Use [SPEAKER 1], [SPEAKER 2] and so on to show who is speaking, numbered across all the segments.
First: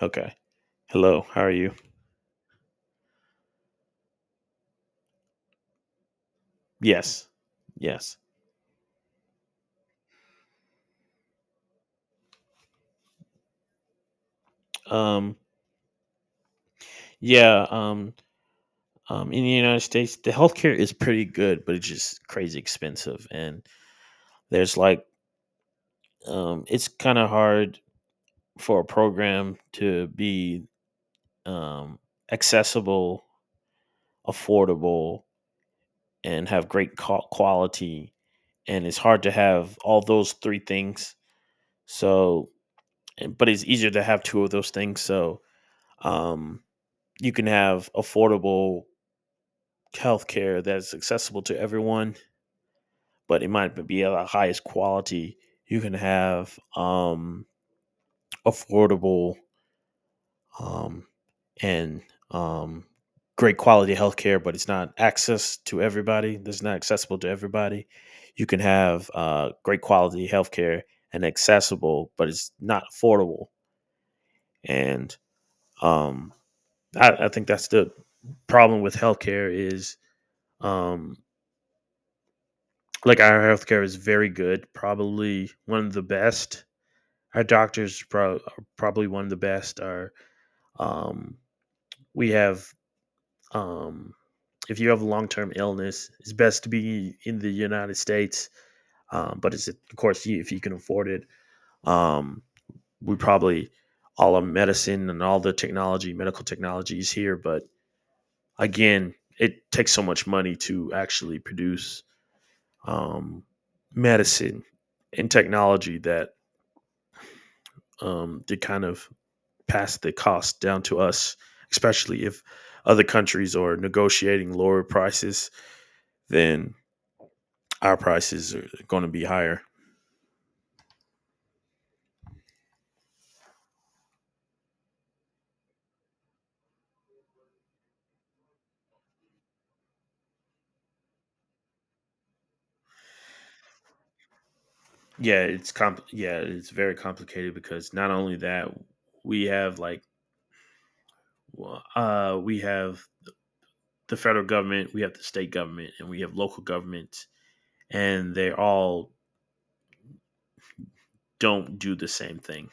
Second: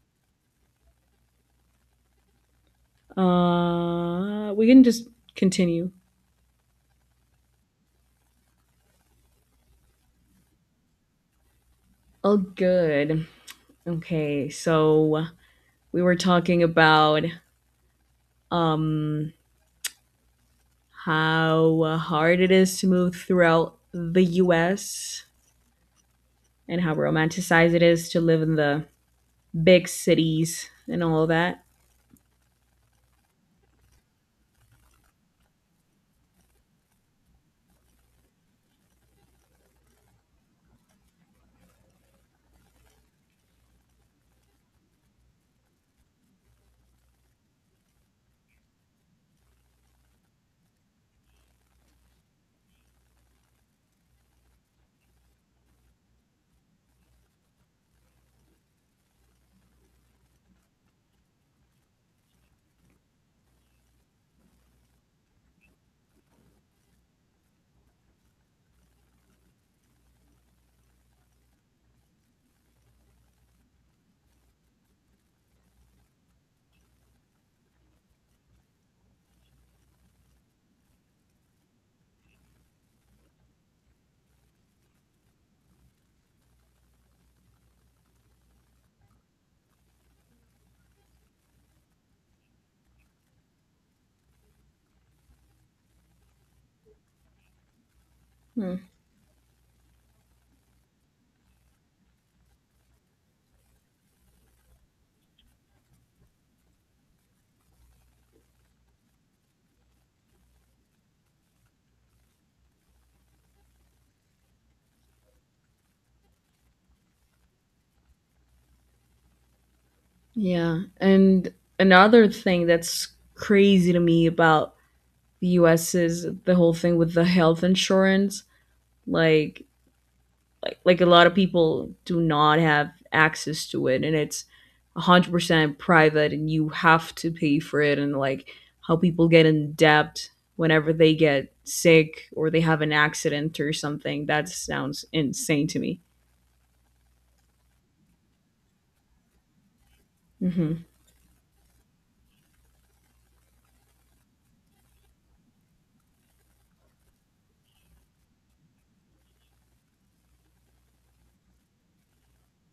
[SPEAKER 1] Okay. Hello. How are you?
[SPEAKER 2] We can just continue.
[SPEAKER 1] Yes. Yes.
[SPEAKER 2] Oh, good. Okay, so
[SPEAKER 1] Um
[SPEAKER 2] we were talking about
[SPEAKER 1] yeah, um
[SPEAKER 2] um
[SPEAKER 1] um, in the United States the healthcare is pretty good, but it's
[SPEAKER 2] how
[SPEAKER 1] just
[SPEAKER 2] hard it
[SPEAKER 1] crazy
[SPEAKER 2] is to move
[SPEAKER 1] expensive and
[SPEAKER 2] throughout the
[SPEAKER 1] there's like
[SPEAKER 2] U.S.
[SPEAKER 1] um
[SPEAKER 2] and
[SPEAKER 1] it's
[SPEAKER 2] how
[SPEAKER 1] kind of
[SPEAKER 2] romanticized
[SPEAKER 1] hard
[SPEAKER 2] it is to live in
[SPEAKER 1] for a
[SPEAKER 2] the
[SPEAKER 1] program
[SPEAKER 2] big
[SPEAKER 1] to be
[SPEAKER 2] cities and all that.
[SPEAKER 1] um accessible, affordable, and have great quality, and it's hard to have all those three things. So but it's easier to have two of those things. So um you can have affordable healthcare that's accessible to everyone, but it might be of the highest quality. You can have affordable, um, and um, great quality healthcare, but it's not access to everybody. That's not accessible to everybody. You can have great quality healthcare and accessible, but it's not affordable. And um, I think that's the problem with healthcare is um, like, our healthcare is very good, probably one of the best. Our doctors are probably one of the best. Our um, we have um, if you have a long term illness, it's best to be in the United States.
[SPEAKER 2] Hmm.
[SPEAKER 1] But it's, of course, you if you can afford it. Um, we probably, all our medicine and all the technology, medical technology is here, but again, it takes so much money to actually produce um, medicine and technology that to kind of pass the cost
[SPEAKER 2] Yeah,
[SPEAKER 1] down to us,
[SPEAKER 2] and
[SPEAKER 1] especially
[SPEAKER 2] another
[SPEAKER 1] if
[SPEAKER 2] thing
[SPEAKER 1] other
[SPEAKER 2] that's
[SPEAKER 1] countries are
[SPEAKER 2] crazy to me
[SPEAKER 1] negotiating
[SPEAKER 2] about
[SPEAKER 1] lower
[SPEAKER 2] the
[SPEAKER 1] prices,
[SPEAKER 2] U.S. is the
[SPEAKER 1] then
[SPEAKER 2] whole thing with the health
[SPEAKER 1] our
[SPEAKER 2] insurance.
[SPEAKER 1] prices are going to be higher.
[SPEAKER 2] Like like a lot of people do not have access to it and it's 100% private and you have to pay for it and like how people get in debt whenever they get sick or they have an accident or something that sounds insane to me.
[SPEAKER 1] Yeah, it's very complicated because, not only that, we have like
[SPEAKER 2] Hmm.
[SPEAKER 1] we have the federal government, we have the state government, and we have local government, and they all don't do the same thing.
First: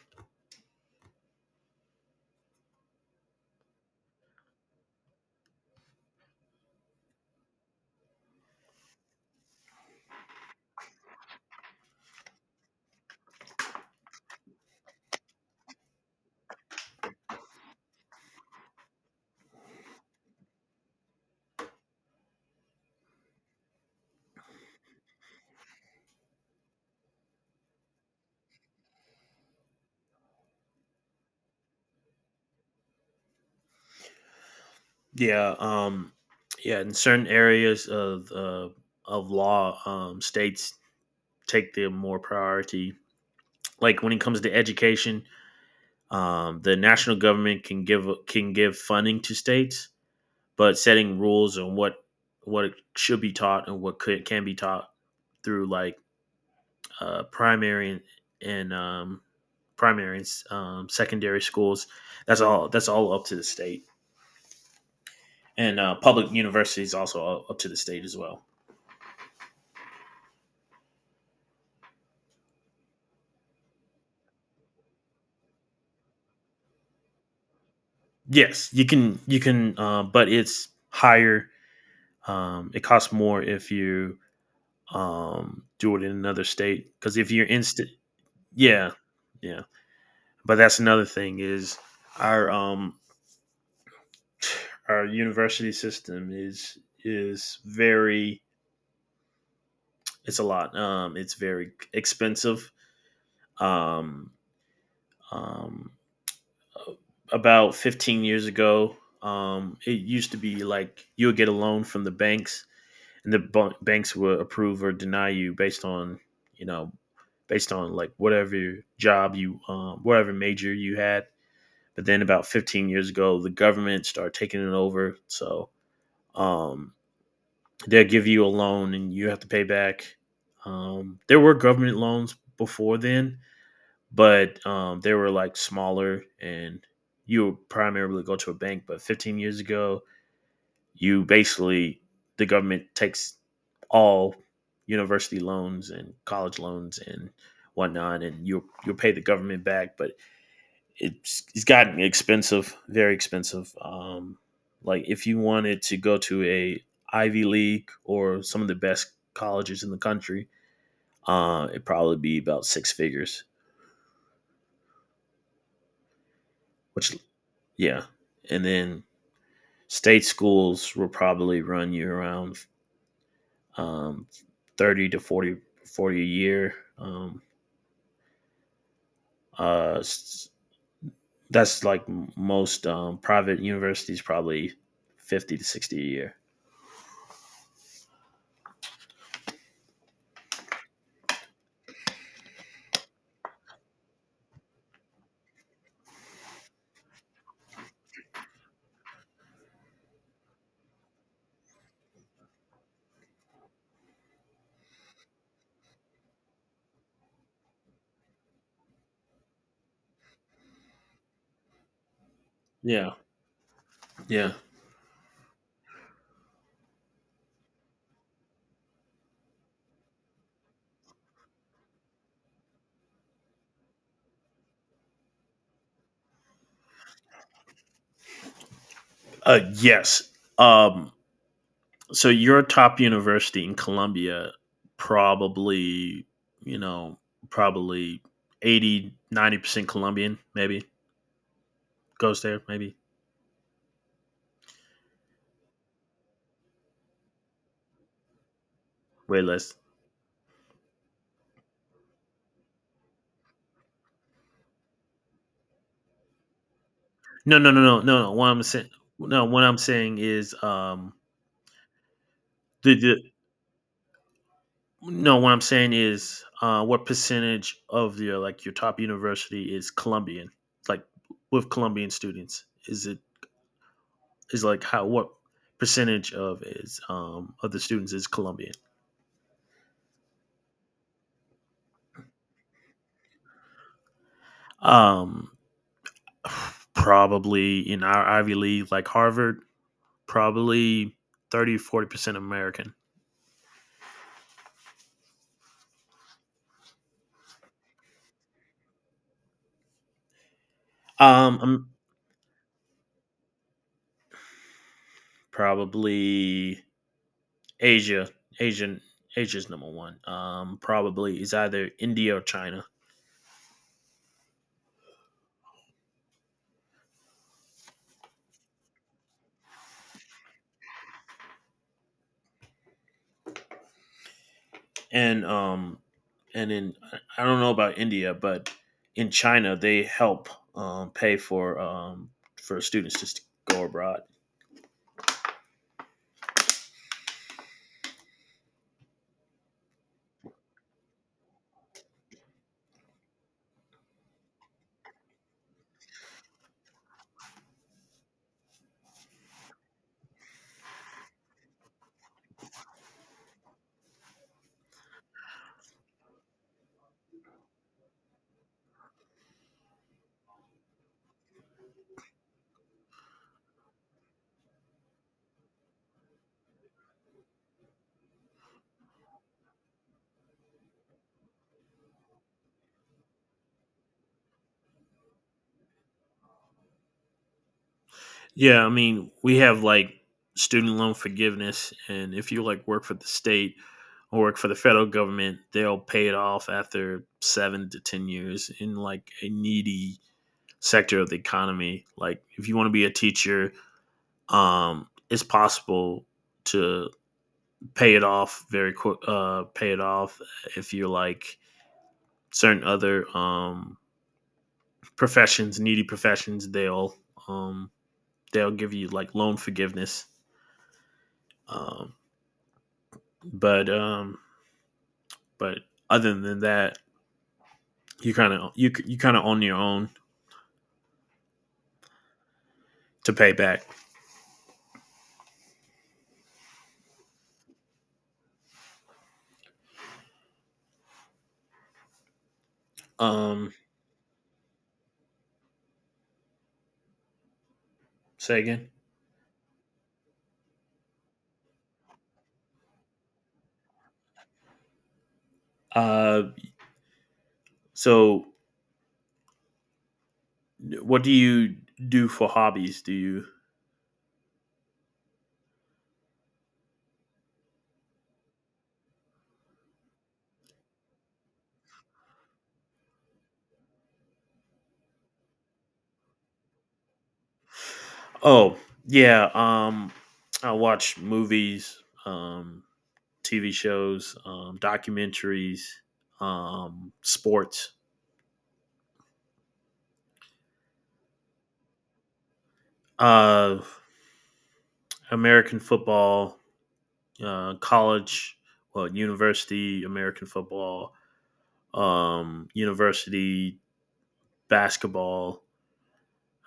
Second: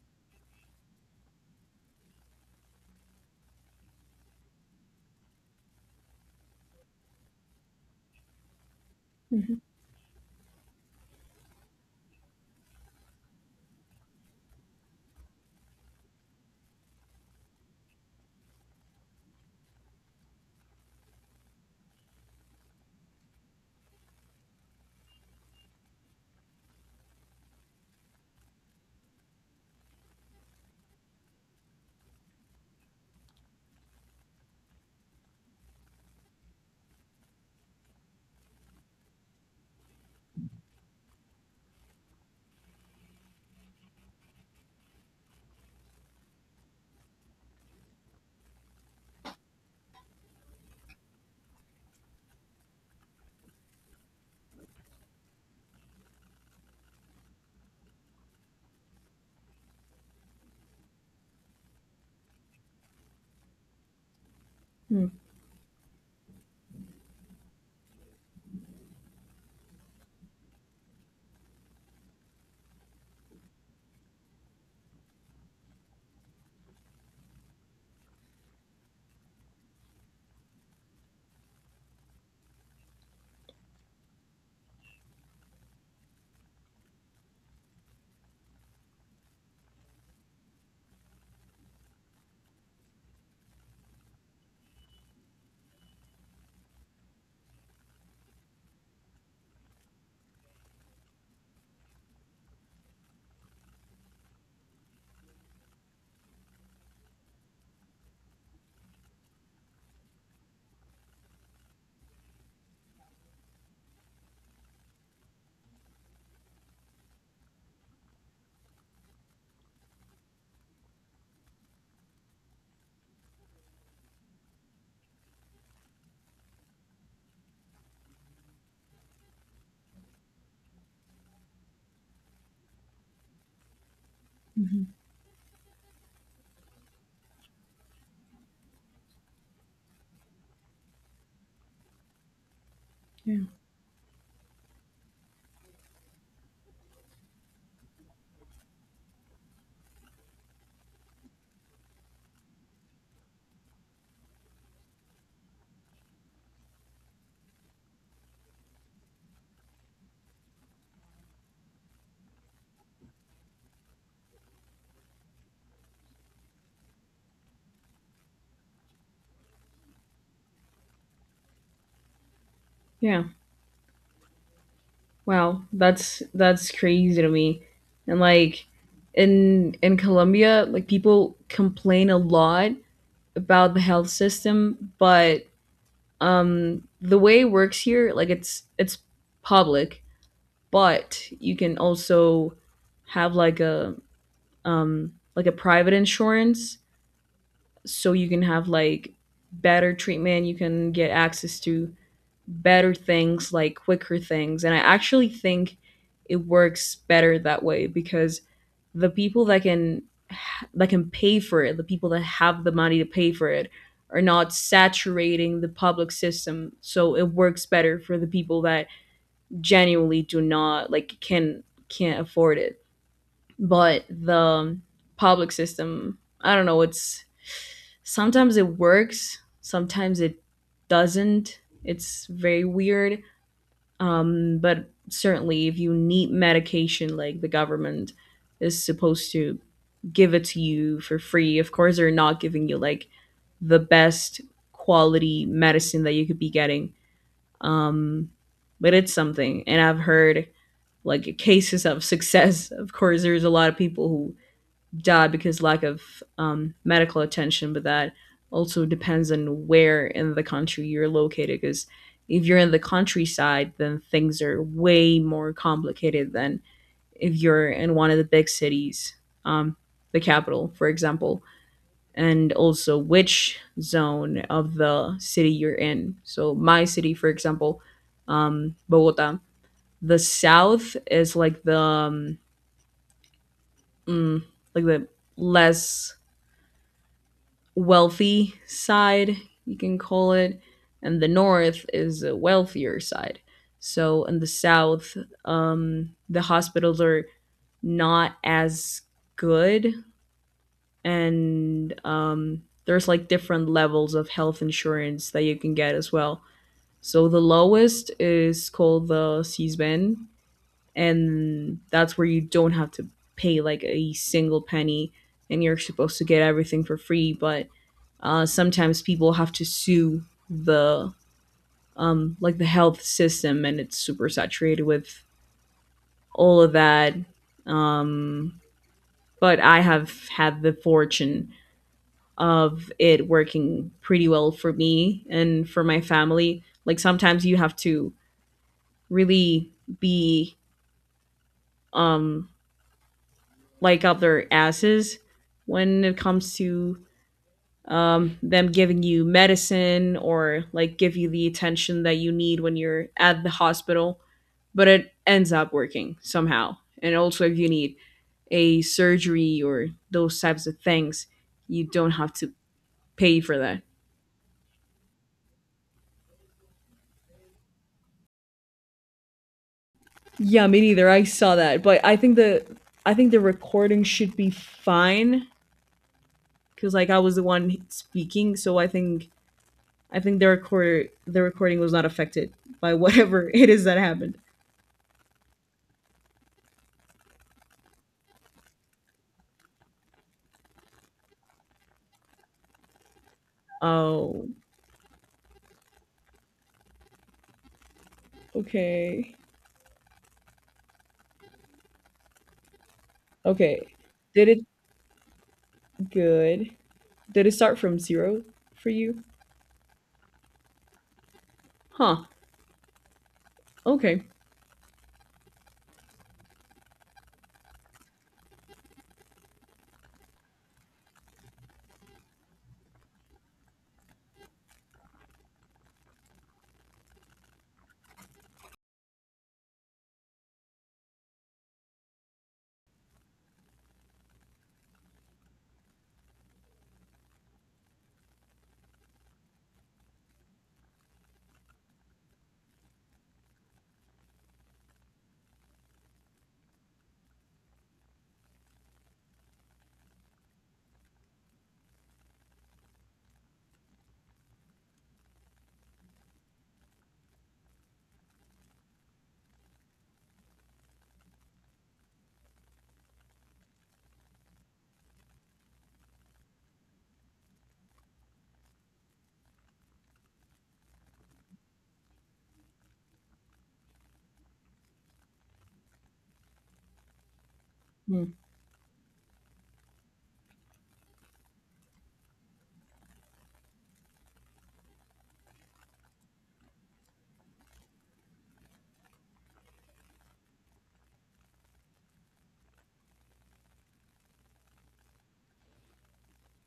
[SPEAKER 2] Hmm.
[SPEAKER 1] Yeah, yeah. In certain areas of law, states take the more priority. Like when it comes to education, the national government can give funding to states, but setting rules on what what should be taught and what could can be taught through like primary and primary and secondary schools. That's all up to the state, and public universities also up to the state as well. Yes, you can. You can, but it's higher. It costs more if you do it in another state. Because if you're instant, yeah, yeah. But that's another thing is our our university system is very, it's a lot. It's very expensive. Um, um, about 15 years ago, it used to be like you would get a loan from the banks and the banks will approve or deny you based on you know, based on like whatever job you whatever major you had, but then about 15 years ago the government started taking it over. So um, they'll give you a loan and you have to pay back. There were government loans before then, but
[SPEAKER 2] Hmm.
[SPEAKER 1] they were like smaller, and you would primarily go to a bank. But 15 years ago you basically, the government takes
[SPEAKER 2] Yeah.
[SPEAKER 1] all university loans and college loans and whatnot, and you'll pay the government back. But it's gotten expensive, very expensive. Like if you wanted to go to a Ivy League or some of the best colleges in the country, it'd probably be about six figures. Which, yeah, and then state schools will probably run you around
[SPEAKER 2] Yeah.
[SPEAKER 1] um, 30 to 40,
[SPEAKER 2] Wow,
[SPEAKER 1] 40
[SPEAKER 2] that's
[SPEAKER 1] a
[SPEAKER 2] that's
[SPEAKER 1] year.
[SPEAKER 2] crazy to me. And like in
[SPEAKER 1] Uh,
[SPEAKER 2] Colombia like people
[SPEAKER 1] that's like
[SPEAKER 2] complain a lot
[SPEAKER 1] most private
[SPEAKER 2] about the health
[SPEAKER 1] universities, probably
[SPEAKER 2] system, but
[SPEAKER 1] 50 to 60 a year.
[SPEAKER 2] the way it works here, like it's public but you can also have like a private insurance, so you can have like better treatment, you can get access to better things, like quicker things, and I actually think it works better that way because the people that can pay for it, the people that have the money to
[SPEAKER 1] Yeah.
[SPEAKER 2] pay for it, are not
[SPEAKER 1] Yeah.
[SPEAKER 2] saturating the public system, so it works better for the people that genuinely do not like can't afford it. But the public system, I don't know, it's sometimes it works, sometimes
[SPEAKER 1] Yes.
[SPEAKER 2] it
[SPEAKER 1] Um,
[SPEAKER 2] doesn't. It's
[SPEAKER 1] so your
[SPEAKER 2] very
[SPEAKER 1] top
[SPEAKER 2] weird.
[SPEAKER 1] university in Columbia,
[SPEAKER 2] But certainly, if you
[SPEAKER 1] probably,
[SPEAKER 2] need
[SPEAKER 1] you
[SPEAKER 2] medication,
[SPEAKER 1] know,
[SPEAKER 2] like the government
[SPEAKER 1] probably
[SPEAKER 2] is
[SPEAKER 1] 80,
[SPEAKER 2] supposed
[SPEAKER 1] ninety
[SPEAKER 2] to
[SPEAKER 1] percent
[SPEAKER 2] give
[SPEAKER 1] Colombian,
[SPEAKER 2] it to
[SPEAKER 1] maybe
[SPEAKER 2] you for free. Of course, they're not
[SPEAKER 1] goes there,
[SPEAKER 2] giving you
[SPEAKER 1] maybe
[SPEAKER 2] like the best quality medicine that you could be getting. Um, but it's
[SPEAKER 1] way
[SPEAKER 2] something.
[SPEAKER 1] less.
[SPEAKER 2] And I've heard like cases of success. Of course, there's a lot of people who die because lack of medical
[SPEAKER 1] No, no,
[SPEAKER 2] attention,
[SPEAKER 1] no,
[SPEAKER 2] but
[SPEAKER 1] no,
[SPEAKER 2] that
[SPEAKER 1] no, no. What I'm
[SPEAKER 2] also
[SPEAKER 1] saying,
[SPEAKER 2] depends
[SPEAKER 1] no, what
[SPEAKER 2] on
[SPEAKER 1] I'm
[SPEAKER 2] where
[SPEAKER 1] saying
[SPEAKER 2] in the
[SPEAKER 1] is,
[SPEAKER 2] country you're located. Because if you're in the
[SPEAKER 1] the
[SPEAKER 2] countryside, then things are way
[SPEAKER 1] No, what
[SPEAKER 2] more
[SPEAKER 1] I'm saying
[SPEAKER 2] complicated
[SPEAKER 1] is,
[SPEAKER 2] than
[SPEAKER 1] what
[SPEAKER 2] if you're
[SPEAKER 1] percentage
[SPEAKER 2] in one of
[SPEAKER 1] of
[SPEAKER 2] the
[SPEAKER 1] your
[SPEAKER 2] big
[SPEAKER 1] like your top
[SPEAKER 2] cities,
[SPEAKER 1] university
[SPEAKER 2] um,
[SPEAKER 1] is
[SPEAKER 2] the
[SPEAKER 1] Colombian,
[SPEAKER 2] capital, for
[SPEAKER 1] like
[SPEAKER 2] example,
[SPEAKER 1] with Colombian
[SPEAKER 2] and
[SPEAKER 1] students?
[SPEAKER 2] also
[SPEAKER 1] Is it,
[SPEAKER 2] which zone
[SPEAKER 1] is
[SPEAKER 2] of
[SPEAKER 1] like how,
[SPEAKER 2] the
[SPEAKER 1] what
[SPEAKER 2] city you're in.
[SPEAKER 1] percentage
[SPEAKER 2] So,
[SPEAKER 1] of
[SPEAKER 2] my
[SPEAKER 1] is
[SPEAKER 2] city, for
[SPEAKER 1] of the
[SPEAKER 2] example,
[SPEAKER 1] students is Colombian?
[SPEAKER 2] Bogota, the south is like mm, the
[SPEAKER 1] Um,
[SPEAKER 2] less
[SPEAKER 1] probably in our Ivy
[SPEAKER 2] wealthy
[SPEAKER 1] League, like
[SPEAKER 2] side,
[SPEAKER 1] Harvard,
[SPEAKER 2] you can call it,
[SPEAKER 1] probably
[SPEAKER 2] and the
[SPEAKER 1] 30
[SPEAKER 2] north
[SPEAKER 1] 40
[SPEAKER 2] is a
[SPEAKER 1] percent American.
[SPEAKER 2] wealthier side. So in the south, the hospitals are not as good,
[SPEAKER 1] Um, um,
[SPEAKER 2] and there's like different levels of health insurance that you can get as well.
[SPEAKER 1] probably
[SPEAKER 2] So the lowest
[SPEAKER 1] Asia,
[SPEAKER 2] is
[SPEAKER 1] Asian,
[SPEAKER 2] called the
[SPEAKER 1] Asia's number
[SPEAKER 2] CSBEN,
[SPEAKER 1] one. Probably is
[SPEAKER 2] and
[SPEAKER 1] either
[SPEAKER 2] that's where
[SPEAKER 1] India or
[SPEAKER 2] you don't
[SPEAKER 1] China.
[SPEAKER 2] have to pay like a single penny, and you're supposed to get everything for free, but sometimes people have to sue the like the health system, and it's super saturated with
[SPEAKER 1] And
[SPEAKER 2] all
[SPEAKER 1] and
[SPEAKER 2] of
[SPEAKER 1] in,
[SPEAKER 2] that.
[SPEAKER 1] I don't know about India,
[SPEAKER 2] Um,
[SPEAKER 1] but in
[SPEAKER 2] but
[SPEAKER 1] China
[SPEAKER 2] I
[SPEAKER 1] they
[SPEAKER 2] have
[SPEAKER 1] help
[SPEAKER 2] had the
[SPEAKER 1] pay
[SPEAKER 2] fortune
[SPEAKER 1] for
[SPEAKER 2] of
[SPEAKER 1] students to
[SPEAKER 2] it
[SPEAKER 1] go
[SPEAKER 2] working
[SPEAKER 1] abroad.
[SPEAKER 2] pretty well for me and for my family. Like sometimes you have to really be um like up their asses when it comes to them giving you medicine or like give you the attention that you need when you're at the hospital, but it ends up working somehow. And also, if you need a surgery or those types of things, you don't have to pay for that. Yeah, me neither. I saw that, but I think the recording should be fine because like I was the one speaking, so
[SPEAKER 1] Yeah,
[SPEAKER 2] I
[SPEAKER 1] I
[SPEAKER 2] think
[SPEAKER 1] mean we have like
[SPEAKER 2] I think the
[SPEAKER 1] student
[SPEAKER 2] recorder
[SPEAKER 1] loan
[SPEAKER 2] the recording was
[SPEAKER 1] forgiveness,
[SPEAKER 2] not
[SPEAKER 1] and if
[SPEAKER 2] affected
[SPEAKER 1] you like
[SPEAKER 2] by
[SPEAKER 1] work for the
[SPEAKER 2] whatever it
[SPEAKER 1] state
[SPEAKER 2] is that happened.
[SPEAKER 1] or work for the federal government, they'll pay it off after 7 to 10 years in like a needy sector of the economy. Like if you want to be a teacher,
[SPEAKER 2] Oh.
[SPEAKER 1] it's possible to pay it off very quick
[SPEAKER 2] Okay.
[SPEAKER 1] pay it off if you're like certain other
[SPEAKER 2] Okay. Did it
[SPEAKER 1] professions, needy professions,
[SPEAKER 2] good. Did it start
[SPEAKER 1] um
[SPEAKER 2] from 0
[SPEAKER 1] they'll
[SPEAKER 2] for
[SPEAKER 1] give you
[SPEAKER 2] you?
[SPEAKER 1] like loan forgiveness. um
[SPEAKER 2] Huh.
[SPEAKER 1] but
[SPEAKER 2] Okay.
[SPEAKER 1] um but, other than that, you kind of, you kind of on your own to pay back. um Say again? uh so what do you do for hobbies? Do you, oh, yeah, I watch movies, TV shows, documentaries, sports,
[SPEAKER 2] Mhm.
[SPEAKER 1] uh, American football, uh, college, university American football, university basketball.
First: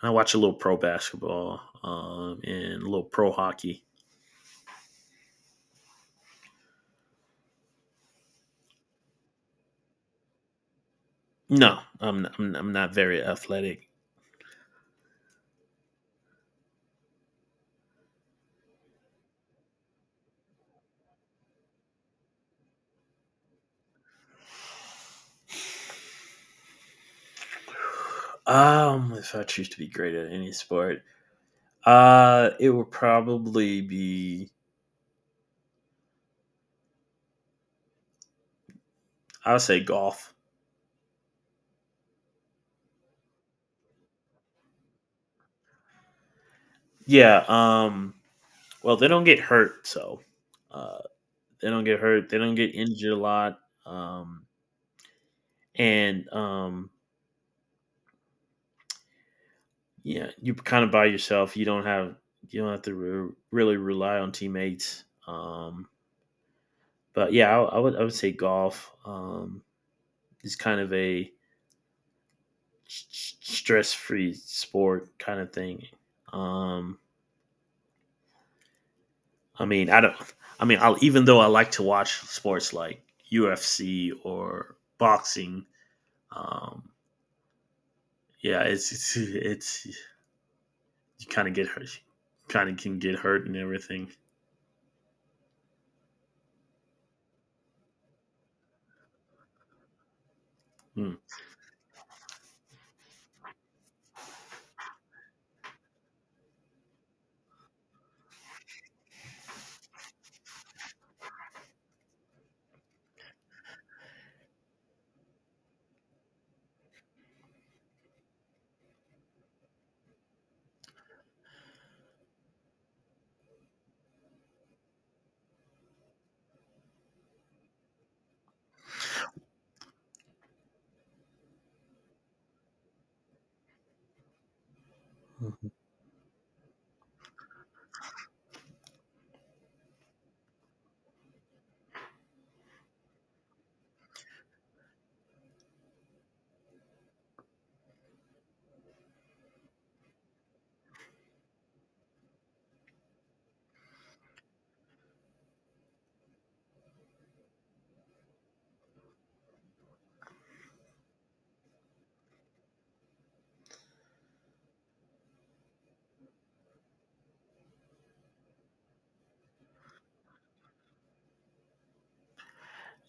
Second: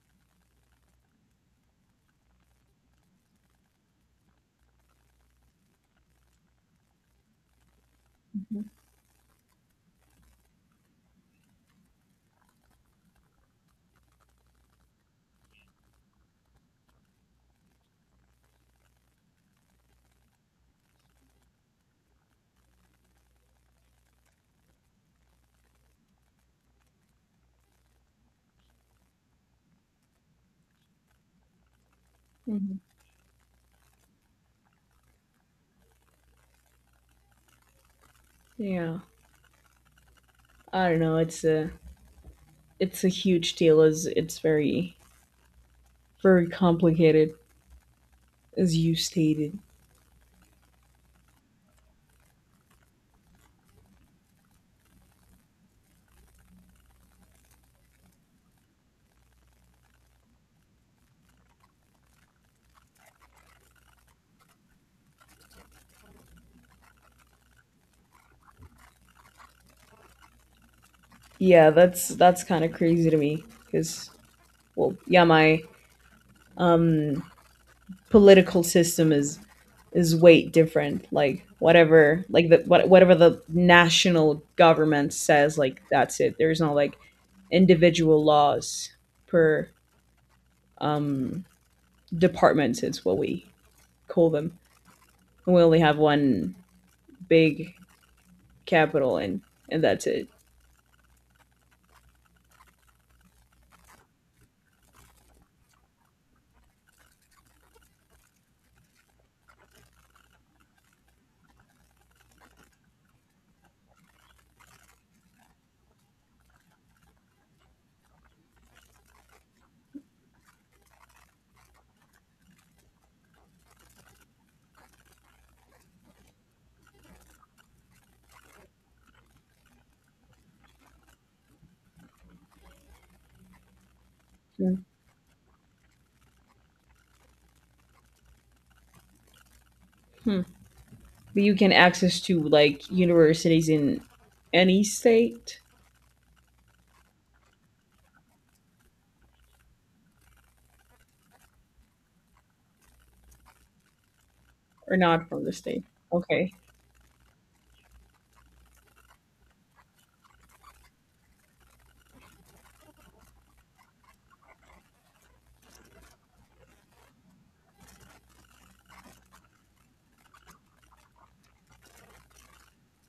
[SPEAKER 1] I watch a little pro basketball, and a little pro hockey. No, I'm not very athletic. If I choose to be great at any sport, it
[SPEAKER 2] Mhm.
[SPEAKER 1] would probably be,
[SPEAKER 2] Yeah.
[SPEAKER 1] I would say, golf.
[SPEAKER 2] I don't know, it's a huge deal as it's very, very complicated
[SPEAKER 1] Yeah.
[SPEAKER 2] as you
[SPEAKER 1] Well, they don't get
[SPEAKER 2] stated.
[SPEAKER 1] hurt, so uh, they don't get hurt. they don't get injured a lot, um, and yeah, you kind of by yourself. You don't have to really rely on teammates. But yeah, I would say golf is kind of a
[SPEAKER 2] Yeah, that's kinda crazy to me.
[SPEAKER 1] stress
[SPEAKER 2] Cause
[SPEAKER 1] free
[SPEAKER 2] well,
[SPEAKER 1] sport
[SPEAKER 2] yeah,
[SPEAKER 1] kind of
[SPEAKER 2] my,
[SPEAKER 1] thing. Um,
[SPEAKER 2] um political system is
[SPEAKER 1] I mean, I don't.
[SPEAKER 2] is way
[SPEAKER 1] I mean, I'll,
[SPEAKER 2] different.
[SPEAKER 1] even though
[SPEAKER 2] Like
[SPEAKER 1] I like to watch
[SPEAKER 2] whatever, like
[SPEAKER 1] sports like
[SPEAKER 2] whatever the
[SPEAKER 1] UFC
[SPEAKER 2] national
[SPEAKER 1] or
[SPEAKER 2] government says,
[SPEAKER 1] boxing,
[SPEAKER 2] like that's it. There's no
[SPEAKER 1] um,
[SPEAKER 2] like individual
[SPEAKER 1] yeah,
[SPEAKER 2] laws
[SPEAKER 1] it's
[SPEAKER 2] per
[SPEAKER 1] it's you
[SPEAKER 2] um,
[SPEAKER 1] kind of get hurt, kind of
[SPEAKER 2] departments.
[SPEAKER 1] can
[SPEAKER 2] It's
[SPEAKER 1] get
[SPEAKER 2] what
[SPEAKER 1] hurt
[SPEAKER 2] we
[SPEAKER 1] and everything.
[SPEAKER 2] call them. And we only have one big capital, and that's it.
[SPEAKER 1] Hmm.
[SPEAKER 2] Yeah.
[SPEAKER 1] Mhm.
[SPEAKER 2] Hmm. But you can access to like universities in any state or not from the state. Okay.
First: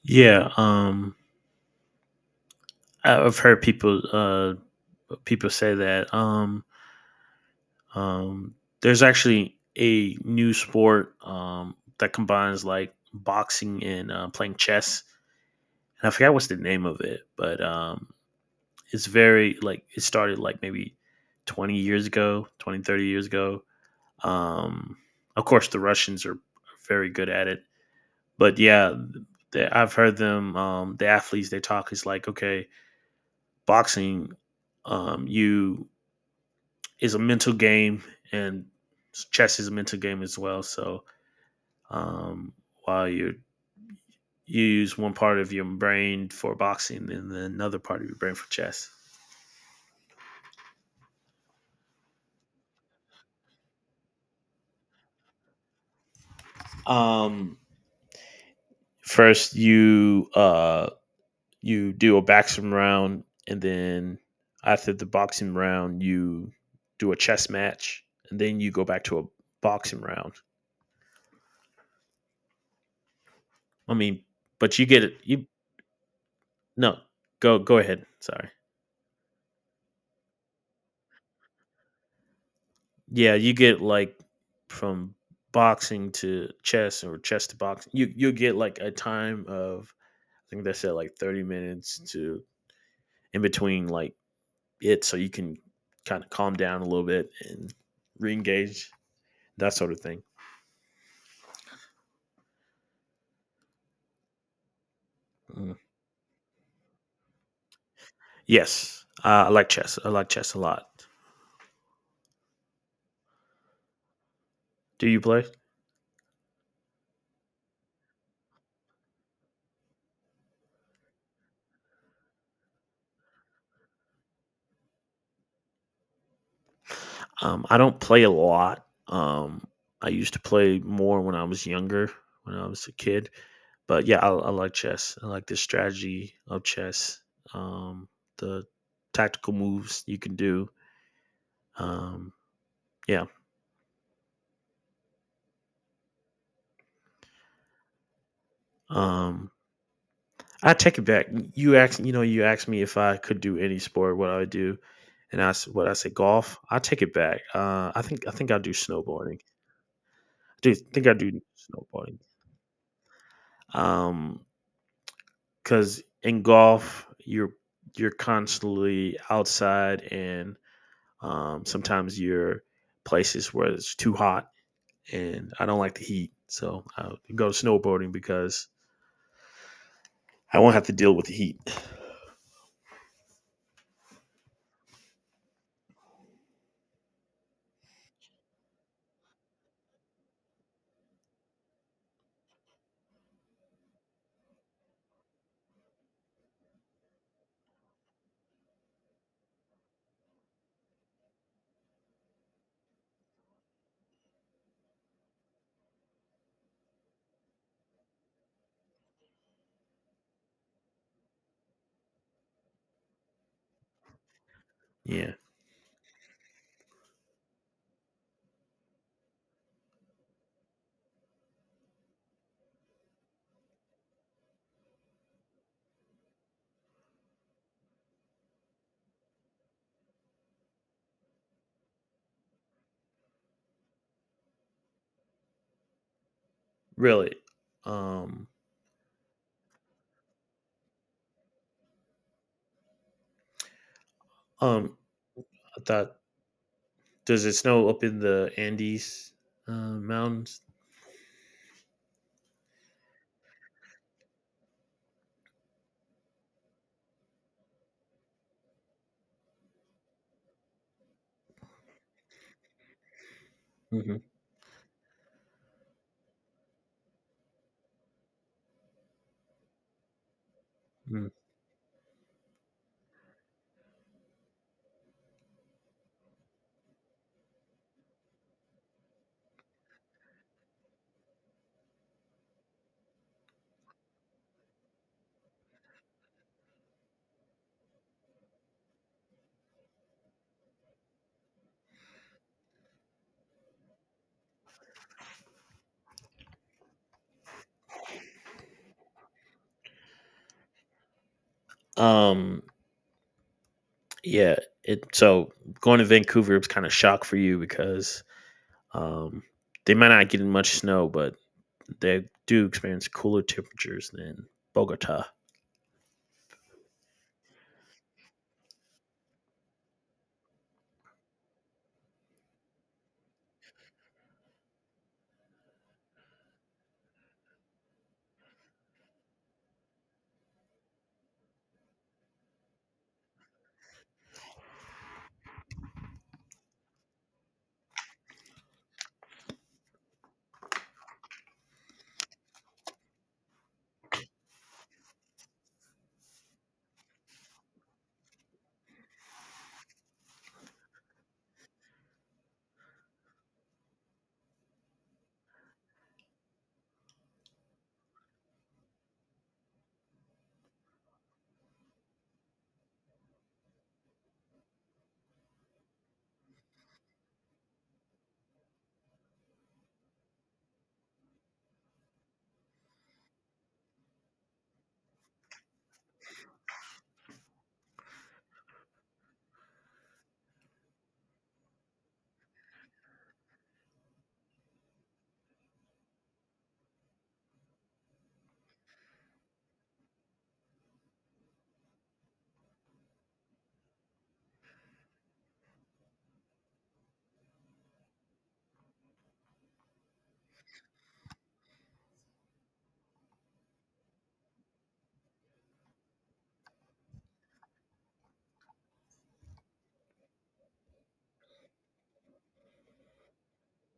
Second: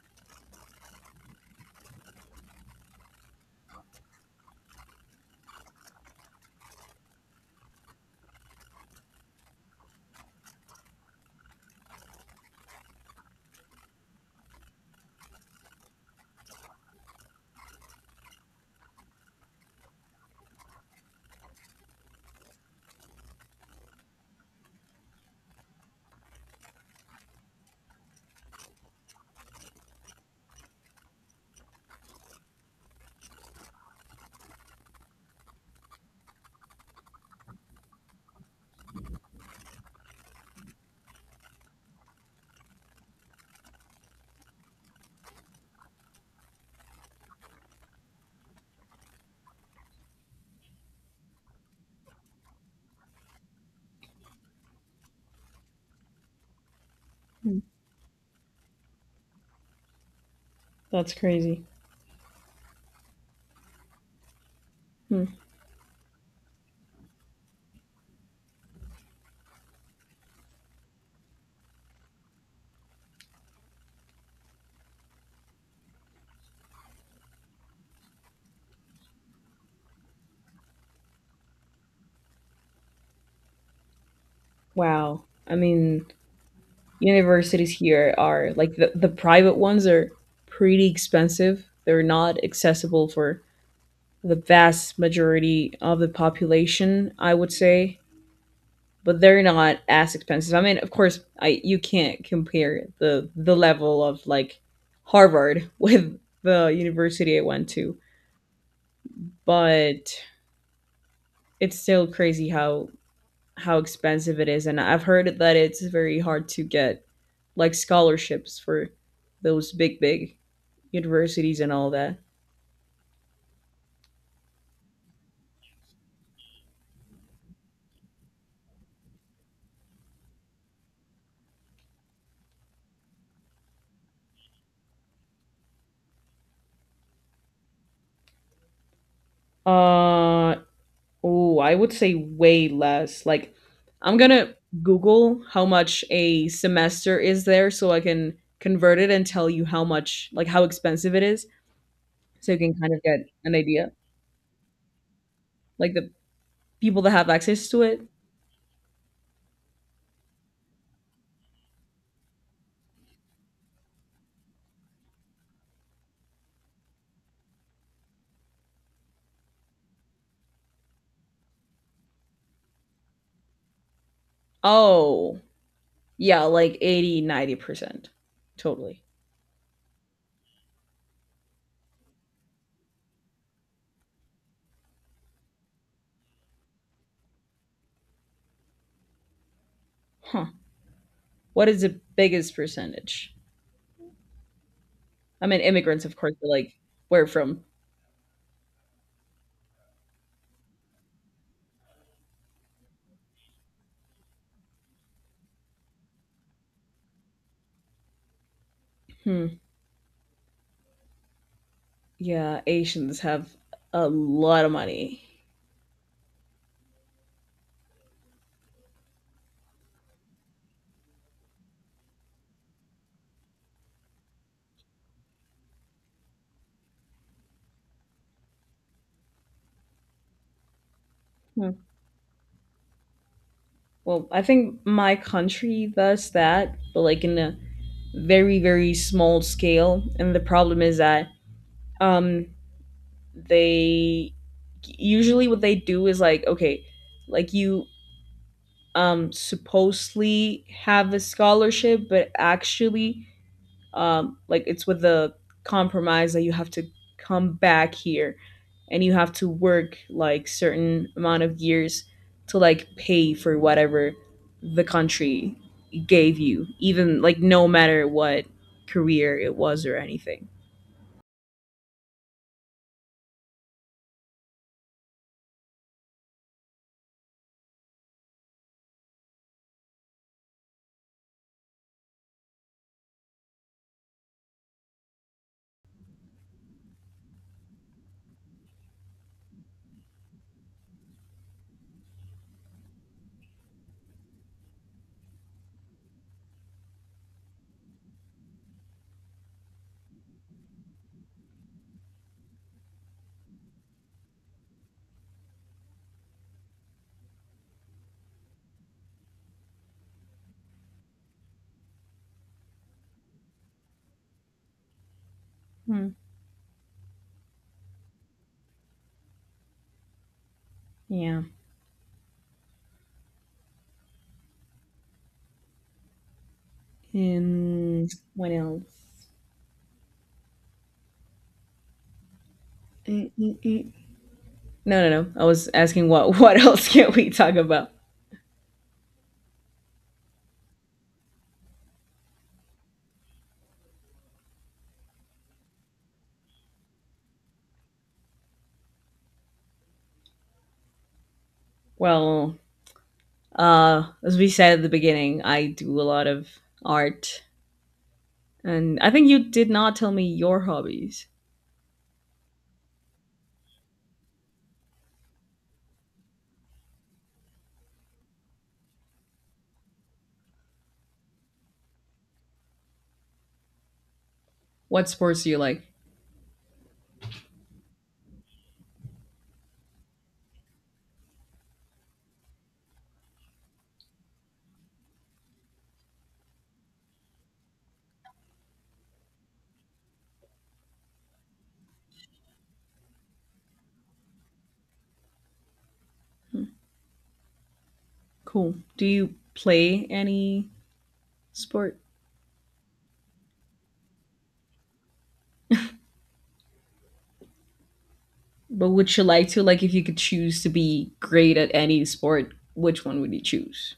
[SPEAKER 1] Yeah, have heard people people say that. Um, there's actually a new sport that combines like boxing and playing chess, and I forgot what's the name of it, but it's very like it started like maybe 20 years ago, 20, 30 years ago. Um, of course, the Russians are very good at it. But yeah, I've heard them. The athletes they talk is like, okay, boxing, you is a mental game, and chess is a mental game as well. So um, while you use one part of your brain for boxing and then another part of your brain for chess. Um,
[SPEAKER 2] Hmm.
[SPEAKER 1] first you
[SPEAKER 2] That's crazy.
[SPEAKER 1] you do a boxing round, and then after the
[SPEAKER 2] Hmm.
[SPEAKER 1] boxing round you do a chess match, and then you go back to a boxing round. I mean, but you get it. You, no, go go ahead. Sorry. Yeah, you get like from
[SPEAKER 2] Wow. I mean,
[SPEAKER 1] boxing to chess or chess to
[SPEAKER 2] universities
[SPEAKER 1] boxing.
[SPEAKER 2] here
[SPEAKER 1] You
[SPEAKER 2] are
[SPEAKER 1] get
[SPEAKER 2] like
[SPEAKER 1] like a
[SPEAKER 2] the
[SPEAKER 1] time
[SPEAKER 2] private ones
[SPEAKER 1] of,
[SPEAKER 2] are
[SPEAKER 1] I think they
[SPEAKER 2] pretty
[SPEAKER 1] said like thirty
[SPEAKER 2] expensive.
[SPEAKER 1] minutes
[SPEAKER 2] They're
[SPEAKER 1] to
[SPEAKER 2] not accessible
[SPEAKER 1] in
[SPEAKER 2] for
[SPEAKER 1] between like
[SPEAKER 2] the vast
[SPEAKER 1] it, so you can
[SPEAKER 2] majority of the
[SPEAKER 1] kind of calm down a little
[SPEAKER 2] population,
[SPEAKER 1] bit
[SPEAKER 2] I would
[SPEAKER 1] and
[SPEAKER 2] say,
[SPEAKER 1] re-engage
[SPEAKER 2] but they're
[SPEAKER 1] that
[SPEAKER 2] not
[SPEAKER 1] sort of
[SPEAKER 2] as
[SPEAKER 1] thing.
[SPEAKER 2] expensive. I mean, of course, I you can't compare the level of like Harvard
[SPEAKER 1] Mm.
[SPEAKER 2] with the university I went to,
[SPEAKER 1] Yes, I like chess. I
[SPEAKER 2] but
[SPEAKER 1] like chess a lot.
[SPEAKER 2] it's still crazy how expensive it is, and I've
[SPEAKER 1] Do you
[SPEAKER 2] heard
[SPEAKER 1] play?
[SPEAKER 2] that it's very hard to get like scholarships for those big big universities and all that.
[SPEAKER 1] I don't play a lot. I used to play more when I was younger, when I was a kid. But yeah, I like chess. I like the strategy of chess, um, the tactical moves you can
[SPEAKER 2] Uh
[SPEAKER 1] do.
[SPEAKER 2] oh, I would say
[SPEAKER 1] Um,
[SPEAKER 2] way less.
[SPEAKER 1] yeah,
[SPEAKER 2] Like I'm gonna Google how much a semester is there so I can convert it and tell
[SPEAKER 1] um,
[SPEAKER 2] you how much, like how
[SPEAKER 1] I take it
[SPEAKER 2] expensive it
[SPEAKER 1] back.
[SPEAKER 2] is,
[SPEAKER 1] You asked, you know, you
[SPEAKER 2] so you
[SPEAKER 1] asked
[SPEAKER 2] can
[SPEAKER 1] me
[SPEAKER 2] kind
[SPEAKER 1] if
[SPEAKER 2] of
[SPEAKER 1] I
[SPEAKER 2] get
[SPEAKER 1] could
[SPEAKER 2] an
[SPEAKER 1] do any
[SPEAKER 2] idea.
[SPEAKER 1] sport, what I would do, and what
[SPEAKER 2] Like
[SPEAKER 1] I
[SPEAKER 2] the
[SPEAKER 1] say golf. I take
[SPEAKER 2] people that
[SPEAKER 1] it
[SPEAKER 2] have
[SPEAKER 1] back.
[SPEAKER 2] access to it.
[SPEAKER 1] I think I do snowboarding. I do snowboarding. Um, because in golf, you're constantly outside, and sometimes you're places where it's too hot,
[SPEAKER 2] Oh,
[SPEAKER 1] and I don't like the heat,
[SPEAKER 2] yeah, like
[SPEAKER 1] so I'll
[SPEAKER 2] 80,
[SPEAKER 1] go
[SPEAKER 2] 90%.
[SPEAKER 1] snowboarding because
[SPEAKER 2] Totally.
[SPEAKER 1] I won't have to deal with the heat.
[SPEAKER 2] Huh. What is the biggest percentage? I mean, immigrants, of course, but like where from? Hmm. Yeah, Asians have a lot of money.
[SPEAKER 1] Yeah,
[SPEAKER 2] Hmm. Well, I think my country does that, but like
[SPEAKER 1] really.
[SPEAKER 2] in a
[SPEAKER 1] Um,
[SPEAKER 2] very, very small scale. And the problem is that um, they
[SPEAKER 1] um,
[SPEAKER 2] usually what they
[SPEAKER 1] I
[SPEAKER 2] do
[SPEAKER 1] thought,
[SPEAKER 2] is like, okay,
[SPEAKER 1] does
[SPEAKER 2] like
[SPEAKER 1] it
[SPEAKER 2] you
[SPEAKER 1] snow up in the Andes mountains?
[SPEAKER 2] supposedly have a scholarship, but actually like it's with the compromise that you have to come back here and you have to work like certain amount of years to like pay for whatever
[SPEAKER 1] hmm
[SPEAKER 2] the country gave you, even like no matter what career it was or anything.
[SPEAKER 1] Um, yeah. It so Going to Vancouver was kind of shock for you because um, they might not get much snow, but they do experience cooler temperatures than Bogota.
[SPEAKER 2] Hmm. Yeah, and what else? Mm, mm, mm. No, no, no, I was asking what else can we talk about. Well, as we said at the beginning I do a lot of art. And I think you did not tell me your hobbies. What sports do you like? Cool. Do you play any sport? But would you like to? Like, if you could choose to be great at any sport, which one would you choose?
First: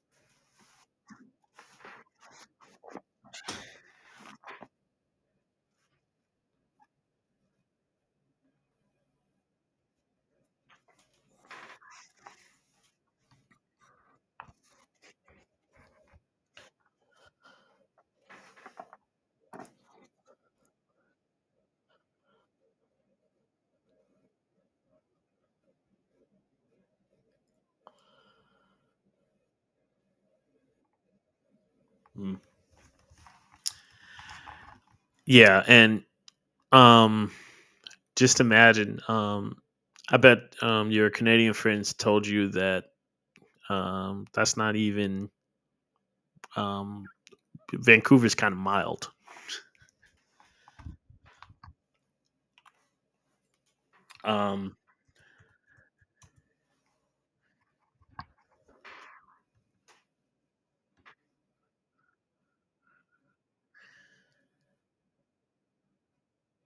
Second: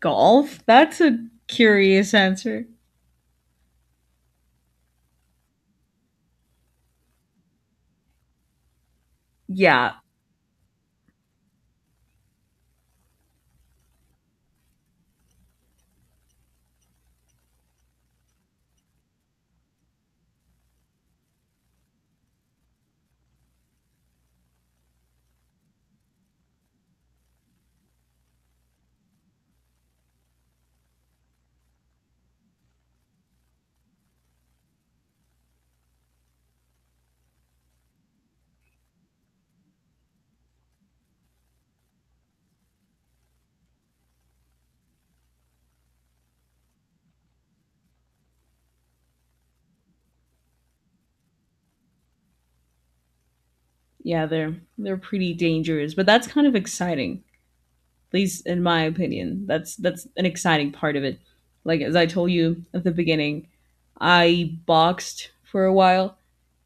[SPEAKER 2] Golf? That's a curious answer. Yeah.
[SPEAKER 1] Mm. Yeah, and um, just imagine. I bet your Canadian friends told you that that's not even um, Vancouver's kind of mild.
[SPEAKER 2] Yeah, they're
[SPEAKER 1] Um,
[SPEAKER 2] they're pretty dangerous, but that's kind of exciting. At least in my opinion. That's an exciting part of it. Like as I told you at the beginning, I boxed for a while,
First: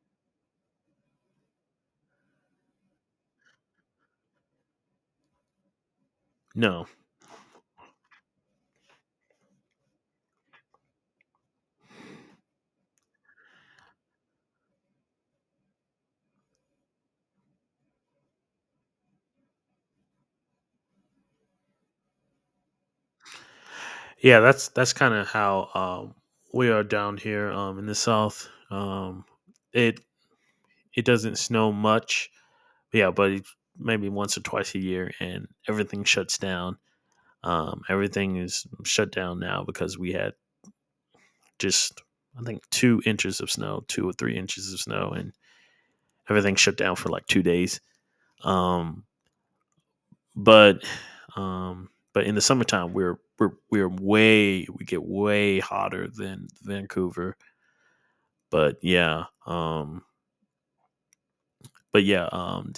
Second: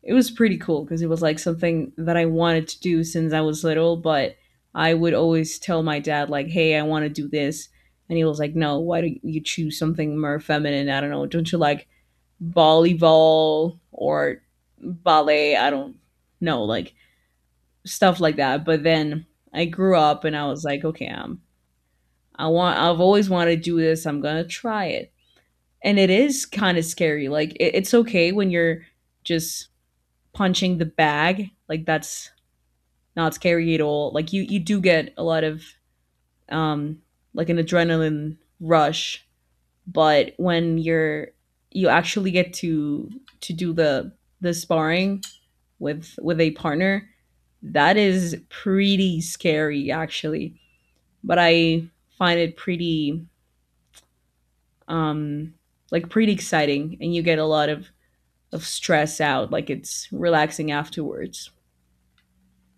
[SPEAKER 2] it was pretty cool because it was like something that I wanted to do since I was little, but I would always tell my dad like, "Hey, I
[SPEAKER 1] no,
[SPEAKER 2] want to do this." And he was like, "No, why don't you choose something more feminine? I don't know. Don't you like volleyball or ballet? I don't know, like stuff like that." But then I grew up and I was like, "Okay, I've always wanted to do this. I'm
[SPEAKER 1] yeah,
[SPEAKER 2] going to try
[SPEAKER 1] that's
[SPEAKER 2] it."
[SPEAKER 1] kind of how
[SPEAKER 2] And it is
[SPEAKER 1] we
[SPEAKER 2] kind
[SPEAKER 1] are
[SPEAKER 2] of
[SPEAKER 1] down
[SPEAKER 2] scary.
[SPEAKER 1] here
[SPEAKER 2] Like it,
[SPEAKER 1] in
[SPEAKER 2] it's
[SPEAKER 1] the
[SPEAKER 2] okay
[SPEAKER 1] south.
[SPEAKER 2] when you're just
[SPEAKER 1] It
[SPEAKER 2] punching the
[SPEAKER 1] it doesn't
[SPEAKER 2] bag.
[SPEAKER 1] snow
[SPEAKER 2] Like
[SPEAKER 1] much,
[SPEAKER 2] that's
[SPEAKER 1] yeah, but
[SPEAKER 2] not
[SPEAKER 1] it,
[SPEAKER 2] scary at
[SPEAKER 1] maybe
[SPEAKER 2] all. Like
[SPEAKER 1] once or
[SPEAKER 2] you
[SPEAKER 1] twice a
[SPEAKER 2] do
[SPEAKER 1] year,
[SPEAKER 2] get a lot
[SPEAKER 1] and
[SPEAKER 2] of
[SPEAKER 1] everything shuts down.
[SPEAKER 2] um like an
[SPEAKER 1] Everything
[SPEAKER 2] adrenaline
[SPEAKER 1] is shut
[SPEAKER 2] rush,
[SPEAKER 1] down now because we had
[SPEAKER 2] but when you
[SPEAKER 1] just,
[SPEAKER 2] actually
[SPEAKER 1] I
[SPEAKER 2] get
[SPEAKER 1] think, two
[SPEAKER 2] to
[SPEAKER 1] inches of
[SPEAKER 2] to do
[SPEAKER 1] snow, two
[SPEAKER 2] the
[SPEAKER 1] or three
[SPEAKER 2] the
[SPEAKER 1] inches of snow,
[SPEAKER 2] sparring
[SPEAKER 1] and
[SPEAKER 2] with a
[SPEAKER 1] everything shut down
[SPEAKER 2] partner,
[SPEAKER 1] for like 2 days.
[SPEAKER 2] that is
[SPEAKER 1] Um,
[SPEAKER 2] pretty scary actually.
[SPEAKER 1] but
[SPEAKER 2] But I
[SPEAKER 1] but in
[SPEAKER 2] find
[SPEAKER 1] the
[SPEAKER 2] it
[SPEAKER 1] summertime,
[SPEAKER 2] pretty
[SPEAKER 1] we get
[SPEAKER 2] um
[SPEAKER 1] way hotter
[SPEAKER 2] like pretty
[SPEAKER 1] than
[SPEAKER 2] exciting and you
[SPEAKER 1] Vancouver.
[SPEAKER 2] get a lot of
[SPEAKER 1] But
[SPEAKER 2] stress
[SPEAKER 1] yeah,
[SPEAKER 2] out, like it's relaxing afterwards.
[SPEAKER 1] but yeah, um,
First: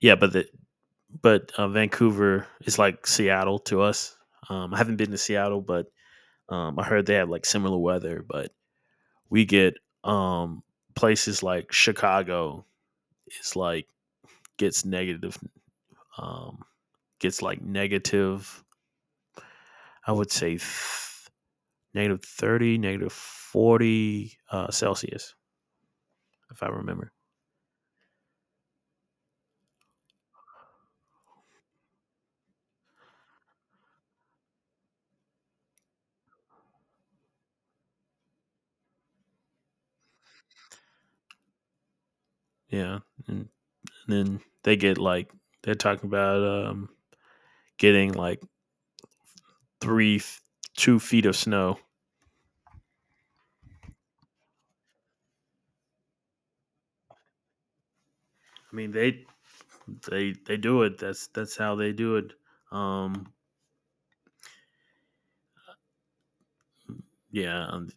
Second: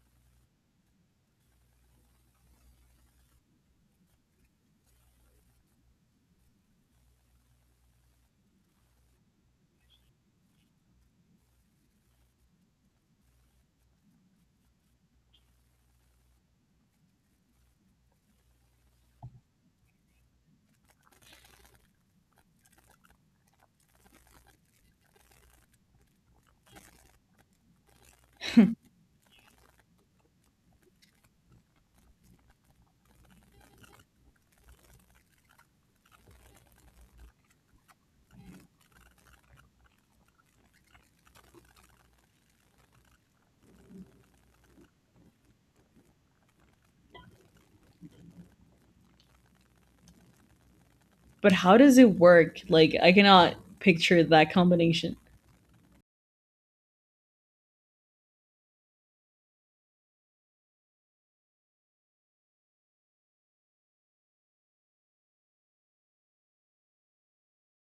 [SPEAKER 1] yeah, but the but Vancouver is like Seattle to us. I haven't been to Seattle, but I heard they have like similar weather. But we get um, places like Chicago is like gets negative um, gets like negative, I would say negative 30, negative 40 Celsius, if I remember. Yeah. And then they get like, they're talking about getting like three, 2 feet of
[SPEAKER 2] But how
[SPEAKER 1] snow.
[SPEAKER 2] does it work? Like I cannot picture that combination.
[SPEAKER 1] I mean, they do it. That's how they do it. Um, yeah. um,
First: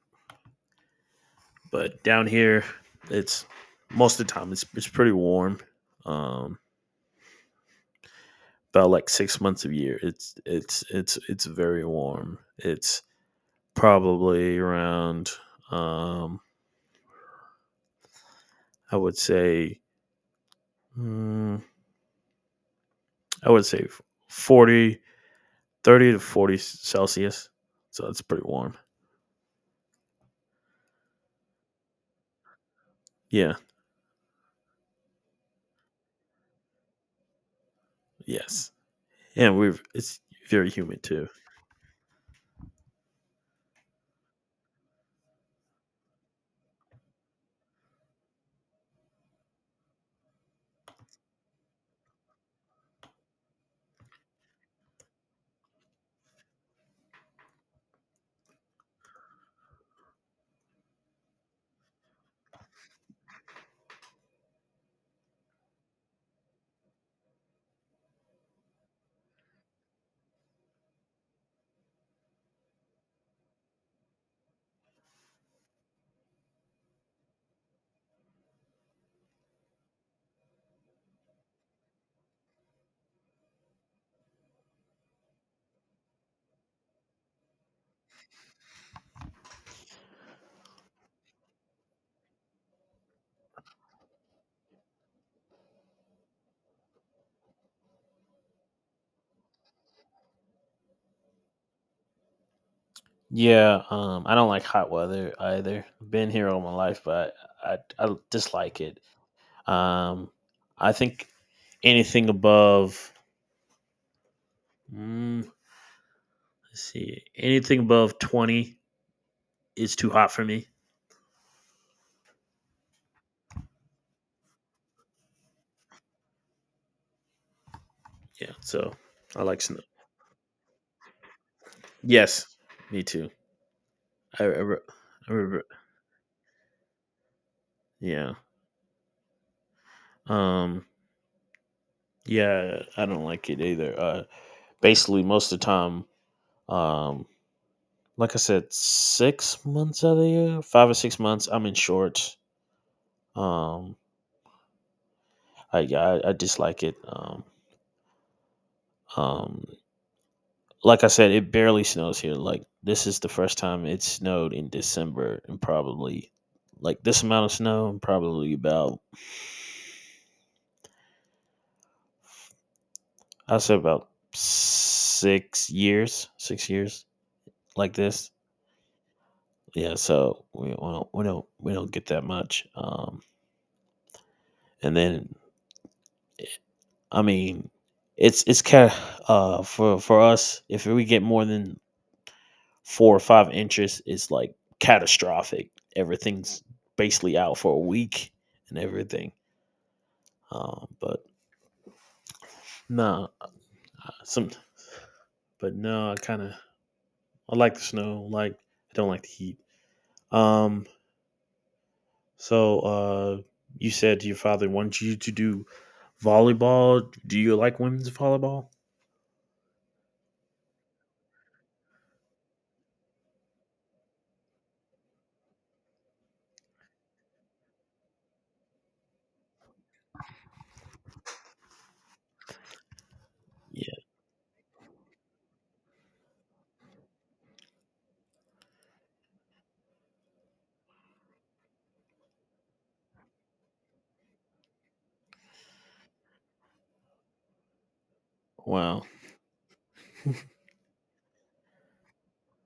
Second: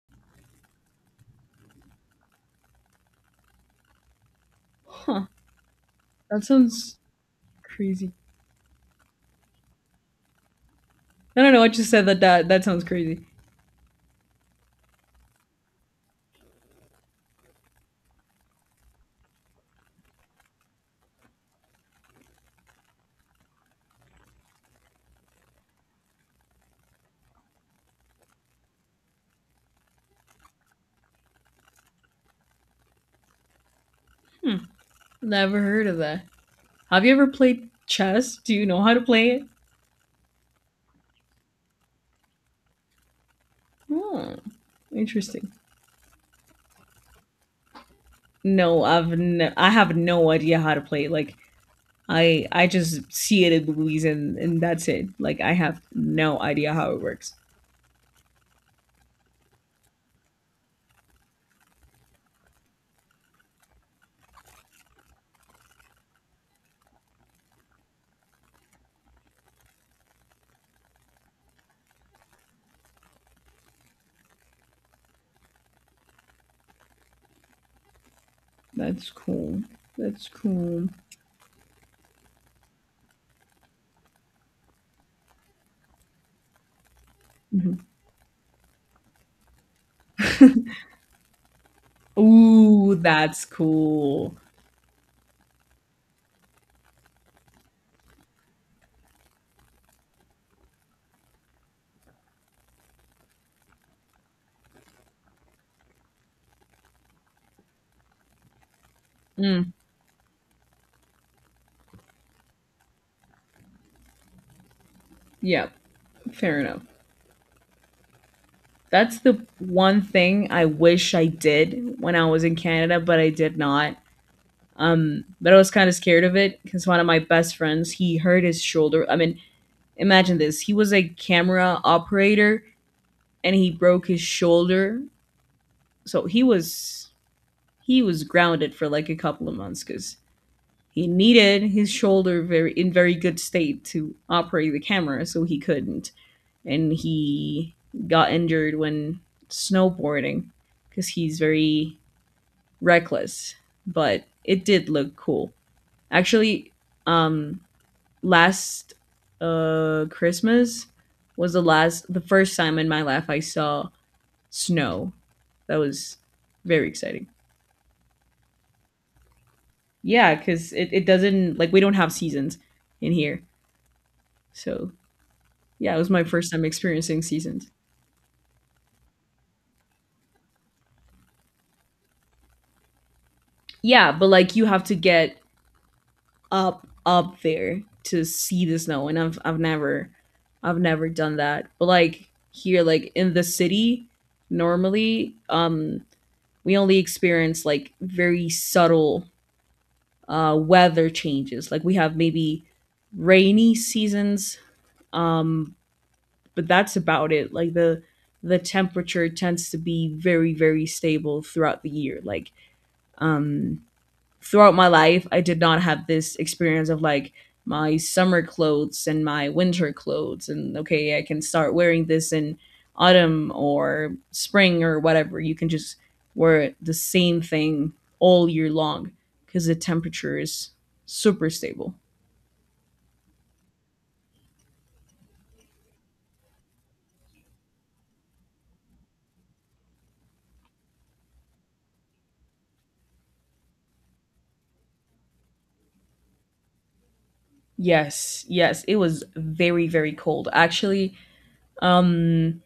[SPEAKER 1] But down here, it's most of the time, it's pretty
[SPEAKER 2] Huh.
[SPEAKER 1] warm.
[SPEAKER 2] That
[SPEAKER 1] Um,
[SPEAKER 2] sounds crazy.
[SPEAKER 1] about like 6 months of year,
[SPEAKER 2] I
[SPEAKER 1] it's
[SPEAKER 2] don't know. I
[SPEAKER 1] very
[SPEAKER 2] just said that.
[SPEAKER 1] warm.
[SPEAKER 2] That sounds crazy.
[SPEAKER 1] Probably around, um, I would say, mm, I would say 40, 30 to 40 Celsius. So it's pretty warm. Yeah.
[SPEAKER 2] Hmm. Never heard of that. Have you ever played chess? Do you
[SPEAKER 1] Yes.
[SPEAKER 2] know how to play it?
[SPEAKER 1] It's very humid too.
[SPEAKER 2] Hmm. Interesting. I have no idea how to play. Like I just see it in movies and that's it. Like I have no idea how it works. That's cool. That's cool. Mhm. Ooh, that's cool.
[SPEAKER 1] Yeah. I don't like hot weather either. I've been here all my life, but I dislike it.
[SPEAKER 2] Mm,
[SPEAKER 1] Um, I think anything above, mm,
[SPEAKER 2] yeah, fair
[SPEAKER 1] let's
[SPEAKER 2] enough.
[SPEAKER 1] see, anything above 20
[SPEAKER 2] That's the
[SPEAKER 1] is
[SPEAKER 2] one
[SPEAKER 1] too hot for
[SPEAKER 2] thing I
[SPEAKER 1] me.
[SPEAKER 2] wish I did when I was in Canada, but I did not. But I was kind of scared of it because one of my best friends, he hurt
[SPEAKER 1] Yeah.
[SPEAKER 2] his
[SPEAKER 1] So
[SPEAKER 2] shoulder. I mean,
[SPEAKER 1] I like snow.
[SPEAKER 2] imagine this. He was a camera
[SPEAKER 1] Yes,
[SPEAKER 2] operator
[SPEAKER 1] me too.
[SPEAKER 2] and he broke his
[SPEAKER 1] I, I, re-
[SPEAKER 2] shoulder.
[SPEAKER 1] I remember.
[SPEAKER 2] So he was
[SPEAKER 1] Yeah.
[SPEAKER 2] grounded for like a couple of months because
[SPEAKER 1] Um.
[SPEAKER 2] he needed his shoulder very
[SPEAKER 1] Yeah,
[SPEAKER 2] in
[SPEAKER 1] I
[SPEAKER 2] very
[SPEAKER 1] don't
[SPEAKER 2] good
[SPEAKER 1] like it
[SPEAKER 2] state
[SPEAKER 1] either.
[SPEAKER 2] to operate the
[SPEAKER 1] Basically,
[SPEAKER 2] camera, so
[SPEAKER 1] most
[SPEAKER 2] he
[SPEAKER 1] of the time,
[SPEAKER 2] couldn't. And
[SPEAKER 1] um,
[SPEAKER 2] he got
[SPEAKER 1] like I said,
[SPEAKER 2] injured when
[SPEAKER 1] 6 months out of the
[SPEAKER 2] snowboarding
[SPEAKER 1] year, five or
[SPEAKER 2] because
[SPEAKER 1] six
[SPEAKER 2] he's
[SPEAKER 1] months, I'm in
[SPEAKER 2] very
[SPEAKER 1] shorts.
[SPEAKER 2] reckless,
[SPEAKER 1] Um,
[SPEAKER 2] but it did look cool.
[SPEAKER 1] I
[SPEAKER 2] Actually,
[SPEAKER 1] dislike it. Um,
[SPEAKER 2] um, last
[SPEAKER 1] um,
[SPEAKER 2] Christmas
[SPEAKER 1] like I said, it
[SPEAKER 2] was
[SPEAKER 1] barely snows
[SPEAKER 2] the
[SPEAKER 1] here.
[SPEAKER 2] first
[SPEAKER 1] Like
[SPEAKER 2] time in my
[SPEAKER 1] this is
[SPEAKER 2] life
[SPEAKER 1] the
[SPEAKER 2] I
[SPEAKER 1] first time
[SPEAKER 2] saw
[SPEAKER 1] it snowed in
[SPEAKER 2] snow.
[SPEAKER 1] December, and
[SPEAKER 2] That was
[SPEAKER 1] probably
[SPEAKER 2] very
[SPEAKER 1] like this
[SPEAKER 2] exciting.
[SPEAKER 1] amount of snow, in probably about
[SPEAKER 2] Yeah, because it doesn't like we don't have seasons in here,
[SPEAKER 1] I say about
[SPEAKER 2] so
[SPEAKER 1] six
[SPEAKER 2] yeah, it was my
[SPEAKER 1] years,
[SPEAKER 2] first time
[SPEAKER 1] 6 years.
[SPEAKER 2] experiencing seasons.
[SPEAKER 1] Like this. Yeah, so we don't get that much.
[SPEAKER 2] Yeah, but like you have
[SPEAKER 1] And
[SPEAKER 2] to
[SPEAKER 1] then
[SPEAKER 2] get
[SPEAKER 1] I
[SPEAKER 2] up
[SPEAKER 1] mean,
[SPEAKER 2] there to
[SPEAKER 1] it's
[SPEAKER 2] see the
[SPEAKER 1] kind
[SPEAKER 2] snow, and
[SPEAKER 1] of
[SPEAKER 2] I've I've
[SPEAKER 1] for
[SPEAKER 2] never
[SPEAKER 1] us
[SPEAKER 2] I've
[SPEAKER 1] if we
[SPEAKER 2] never
[SPEAKER 1] get
[SPEAKER 2] done
[SPEAKER 1] more
[SPEAKER 2] that.
[SPEAKER 1] than
[SPEAKER 2] But like here, like
[SPEAKER 1] four or
[SPEAKER 2] in the
[SPEAKER 1] five inches,
[SPEAKER 2] city
[SPEAKER 1] it's like
[SPEAKER 2] normally
[SPEAKER 1] catastrophic. Everything's
[SPEAKER 2] we only
[SPEAKER 1] basically out
[SPEAKER 2] experience
[SPEAKER 1] for a
[SPEAKER 2] like
[SPEAKER 1] week
[SPEAKER 2] very
[SPEAKER 1] and
[SPEAKER 2] subtle
[SPEAKER 1] everything. Um,
[SPEAKER 2] weather
[SPEAKER 1] but
[SPEAKER 2] changes. Like we have maybe
[SPEAKER 1] no,
[SPEAKER 2] rainy
[SPEAKER 1] nah, some
[SPEAKER 2] seasons
[SPEAKER 1] but
[SPEAKER 2] um
[SPEAKER 1] no, I kind of,
[SPEAKER 2] but that's about it.
[SPEAKER 1] I like
[SPEAKER 2] Like
[SPEAKER 1] the
[SPEAKER 2] the
[SPEAKER 1] snow. Like
[SPEAKER 2] the
[SPEAKER 1] I don't like the
[SPEAKER 2] temperature
[SPEAKER 1] heat.
[SPEAKER 2] tends to be very,
[SPEAKER 1] Um,
[SPEAKER 2] very stable throughout the year. Like
[SPEAKER 1] so
[SPEAKER 2] um
[SPEAKER 1] you said your father
[SPEAKER 2] throughout my
[SPEAKER 1] wants you
[SPEAKER 2] life,
[SPEAKER 1] to
[SPEAKER 2] I did
[SPEAKER 1] do
[SPEAKER 2] not have this experience of
[SPEAKER 1] volleyball.
[SPEAKER 2] like
[SPEAKER 1] Do you like
[SPEAKER 2] my
[SPEAKER 1] women's
[SPEAKER 2] summer
[SPEAKER 1] volleyball?
[SPEAKER 2] clothes and my winter clothes, and okay, I can start wearing this in autumn or spring or whatever. You can just wear the same thing all year long because the temperature is super stable.
[SPEAKER 1] Yeah.
[SPEAKER 2] Yes, yes, it
[SPEAKER 1] Wow.
[SPEAKER 2] was very, very cold. Actually, um,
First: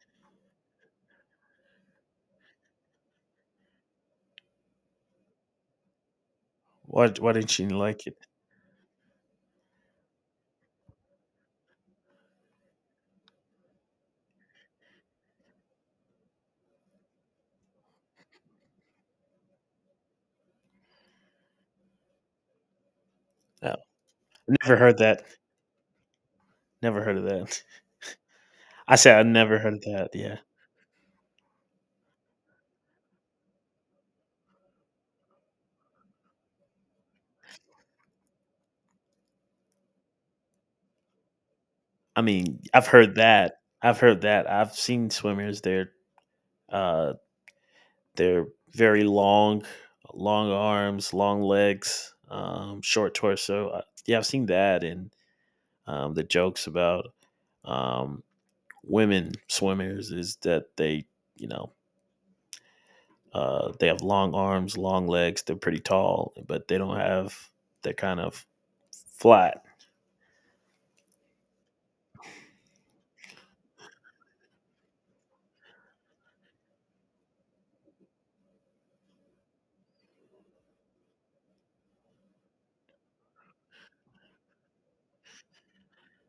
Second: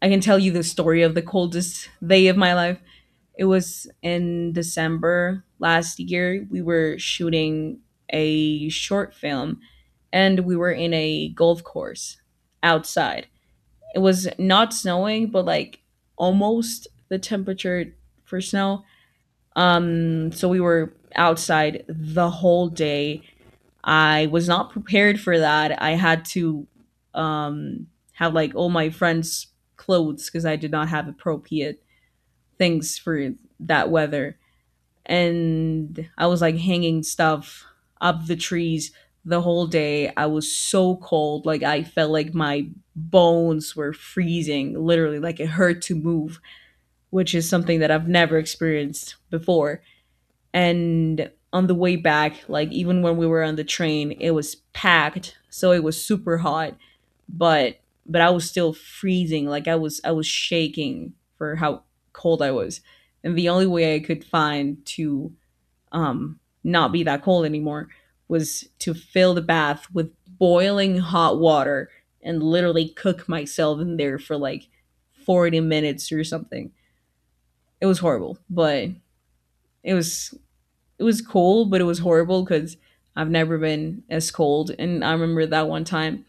[SPEAKER 2] I can tell you the story of the coldest day of my life. It was in December last year. We were
[SPEAKER 1] Why didn't you
[SPEAKER 2] shooting
[SPEAKER 1] like it?
[SPEAKER 2] a short film and we were in a golf course outside. It was not snowing, but like almost the temperature for snow. So we were outside the whole day.
[SPEAKER 1] Uh,
[SPEAKER 2] I was not
[SPEAKER 1] never heard
[SPEAKER 2] prepared
[SPEAKER 1] that.
[SPEAKER 2] for that. I had to
[SPEAKER 1] Never heard of that.
[SPEAKER 2] um, have like all my
[SPEAKER 1] I said I
[SPEAKER 2] friends'
[SPEAKER 1] never heard of that.
[SPEAKER 2] clothes
[SPEAKER 1] Yeah.
[SPEAKER 2] because I did not have appropriate things for that weather, and I was like hanging stuff up the trees the whole day. I was so cold, like I felt
[SPEAKER 1] I
[SPEAKER 2] like
[SPEAKER 1] mean,
[SPEAKER 2] my
[SPEAKER 1] I've heard that.
[SPEAKER 2] bones were
[SPEAKER 1] I've heard that. I've
[SPEAKER 2] freezing,
[SPEAKER 1] seen
[SPEAKER 2] literally like it
[SPEAKER 1] swimmers.
[SPEAKER 2] hurt to move,
[SPEAKER 1] Uh,
[SPEAKER 2] which is something that I've never
[SPEAKER 1] they're very
[SPEAKER 2] experienced
[SPEAKER 1] long,
[SPEAKER 2] before.
[SPEAKER 1] long arms,
[SPEAKER 2] And
[SPEAKER 1] long
[SPEAKER 2] on the way
[SPEAKER 1] legs,
[SPEAKER 2] back, like even
[SPEAKER 1] short
[SPEAKER 2] when we were on the
[SPEAKER 1] torso.
[SPEAKER 2] train,
[SPEAKER 1] Yeah, I've
[SPEAKER 2] it
[SPEAKER 1] seen
[SPEAKER 2] was
[SPEAKER 1] that, and
[SPEAKER 2] packed, so it was
[SPEAKER 1] the
[SPEAKER 2] super
[SPEAKER 1] jokes
[SPEAKER 2] hot,
[SPEAKER 1] about
[SPEAKER 2] but but
[SPEAKER 1] um,
[SPEAKER 2] I was still
[SPEAKER 1] women
[SPEAKER 2] freezing, like I was
[SPEAKER 1] swimmers
[SPEAKER 2] I was
[SPEAKER 1] is that
[SPEAKER 2] shaking
[SPEAKER 1] you
[SPEAKER 2] for
[SPEAKER 1] know,
[SPEAKER 2] how cold I was. And the only
[SPEAKER 1] uh, they
[SPEAKER 2] way I
[SPEAKER 1] have
[SPEAKER 2] could
[SPEAKER 1] long arms,
[SPEAKER 2] find
[SPEAKER 1] long
[SPEAKER 2] to
[SPEAKER 1] legs. They're pretty tall,
[SPEAKER 2] um,
[SPEAKER 1] but they
[SPEAKER 2] not
[SPEAKER 1] don't
[SPEAKER 2] be that cold
[SPEAKER 1] have.
[SPEAKER 2] anymore
[SPEAKER 1] They're kind of
[SPEAKER 2] was to fill the
[SPEAKER 1] flat.
[SPEAKER 2] bath with boiling hot water and literally cook myself in there for like 40 minutes or something. It was horrible, but it was it was cool, but it was horrible cuz I've never been as cold, and I remember that one time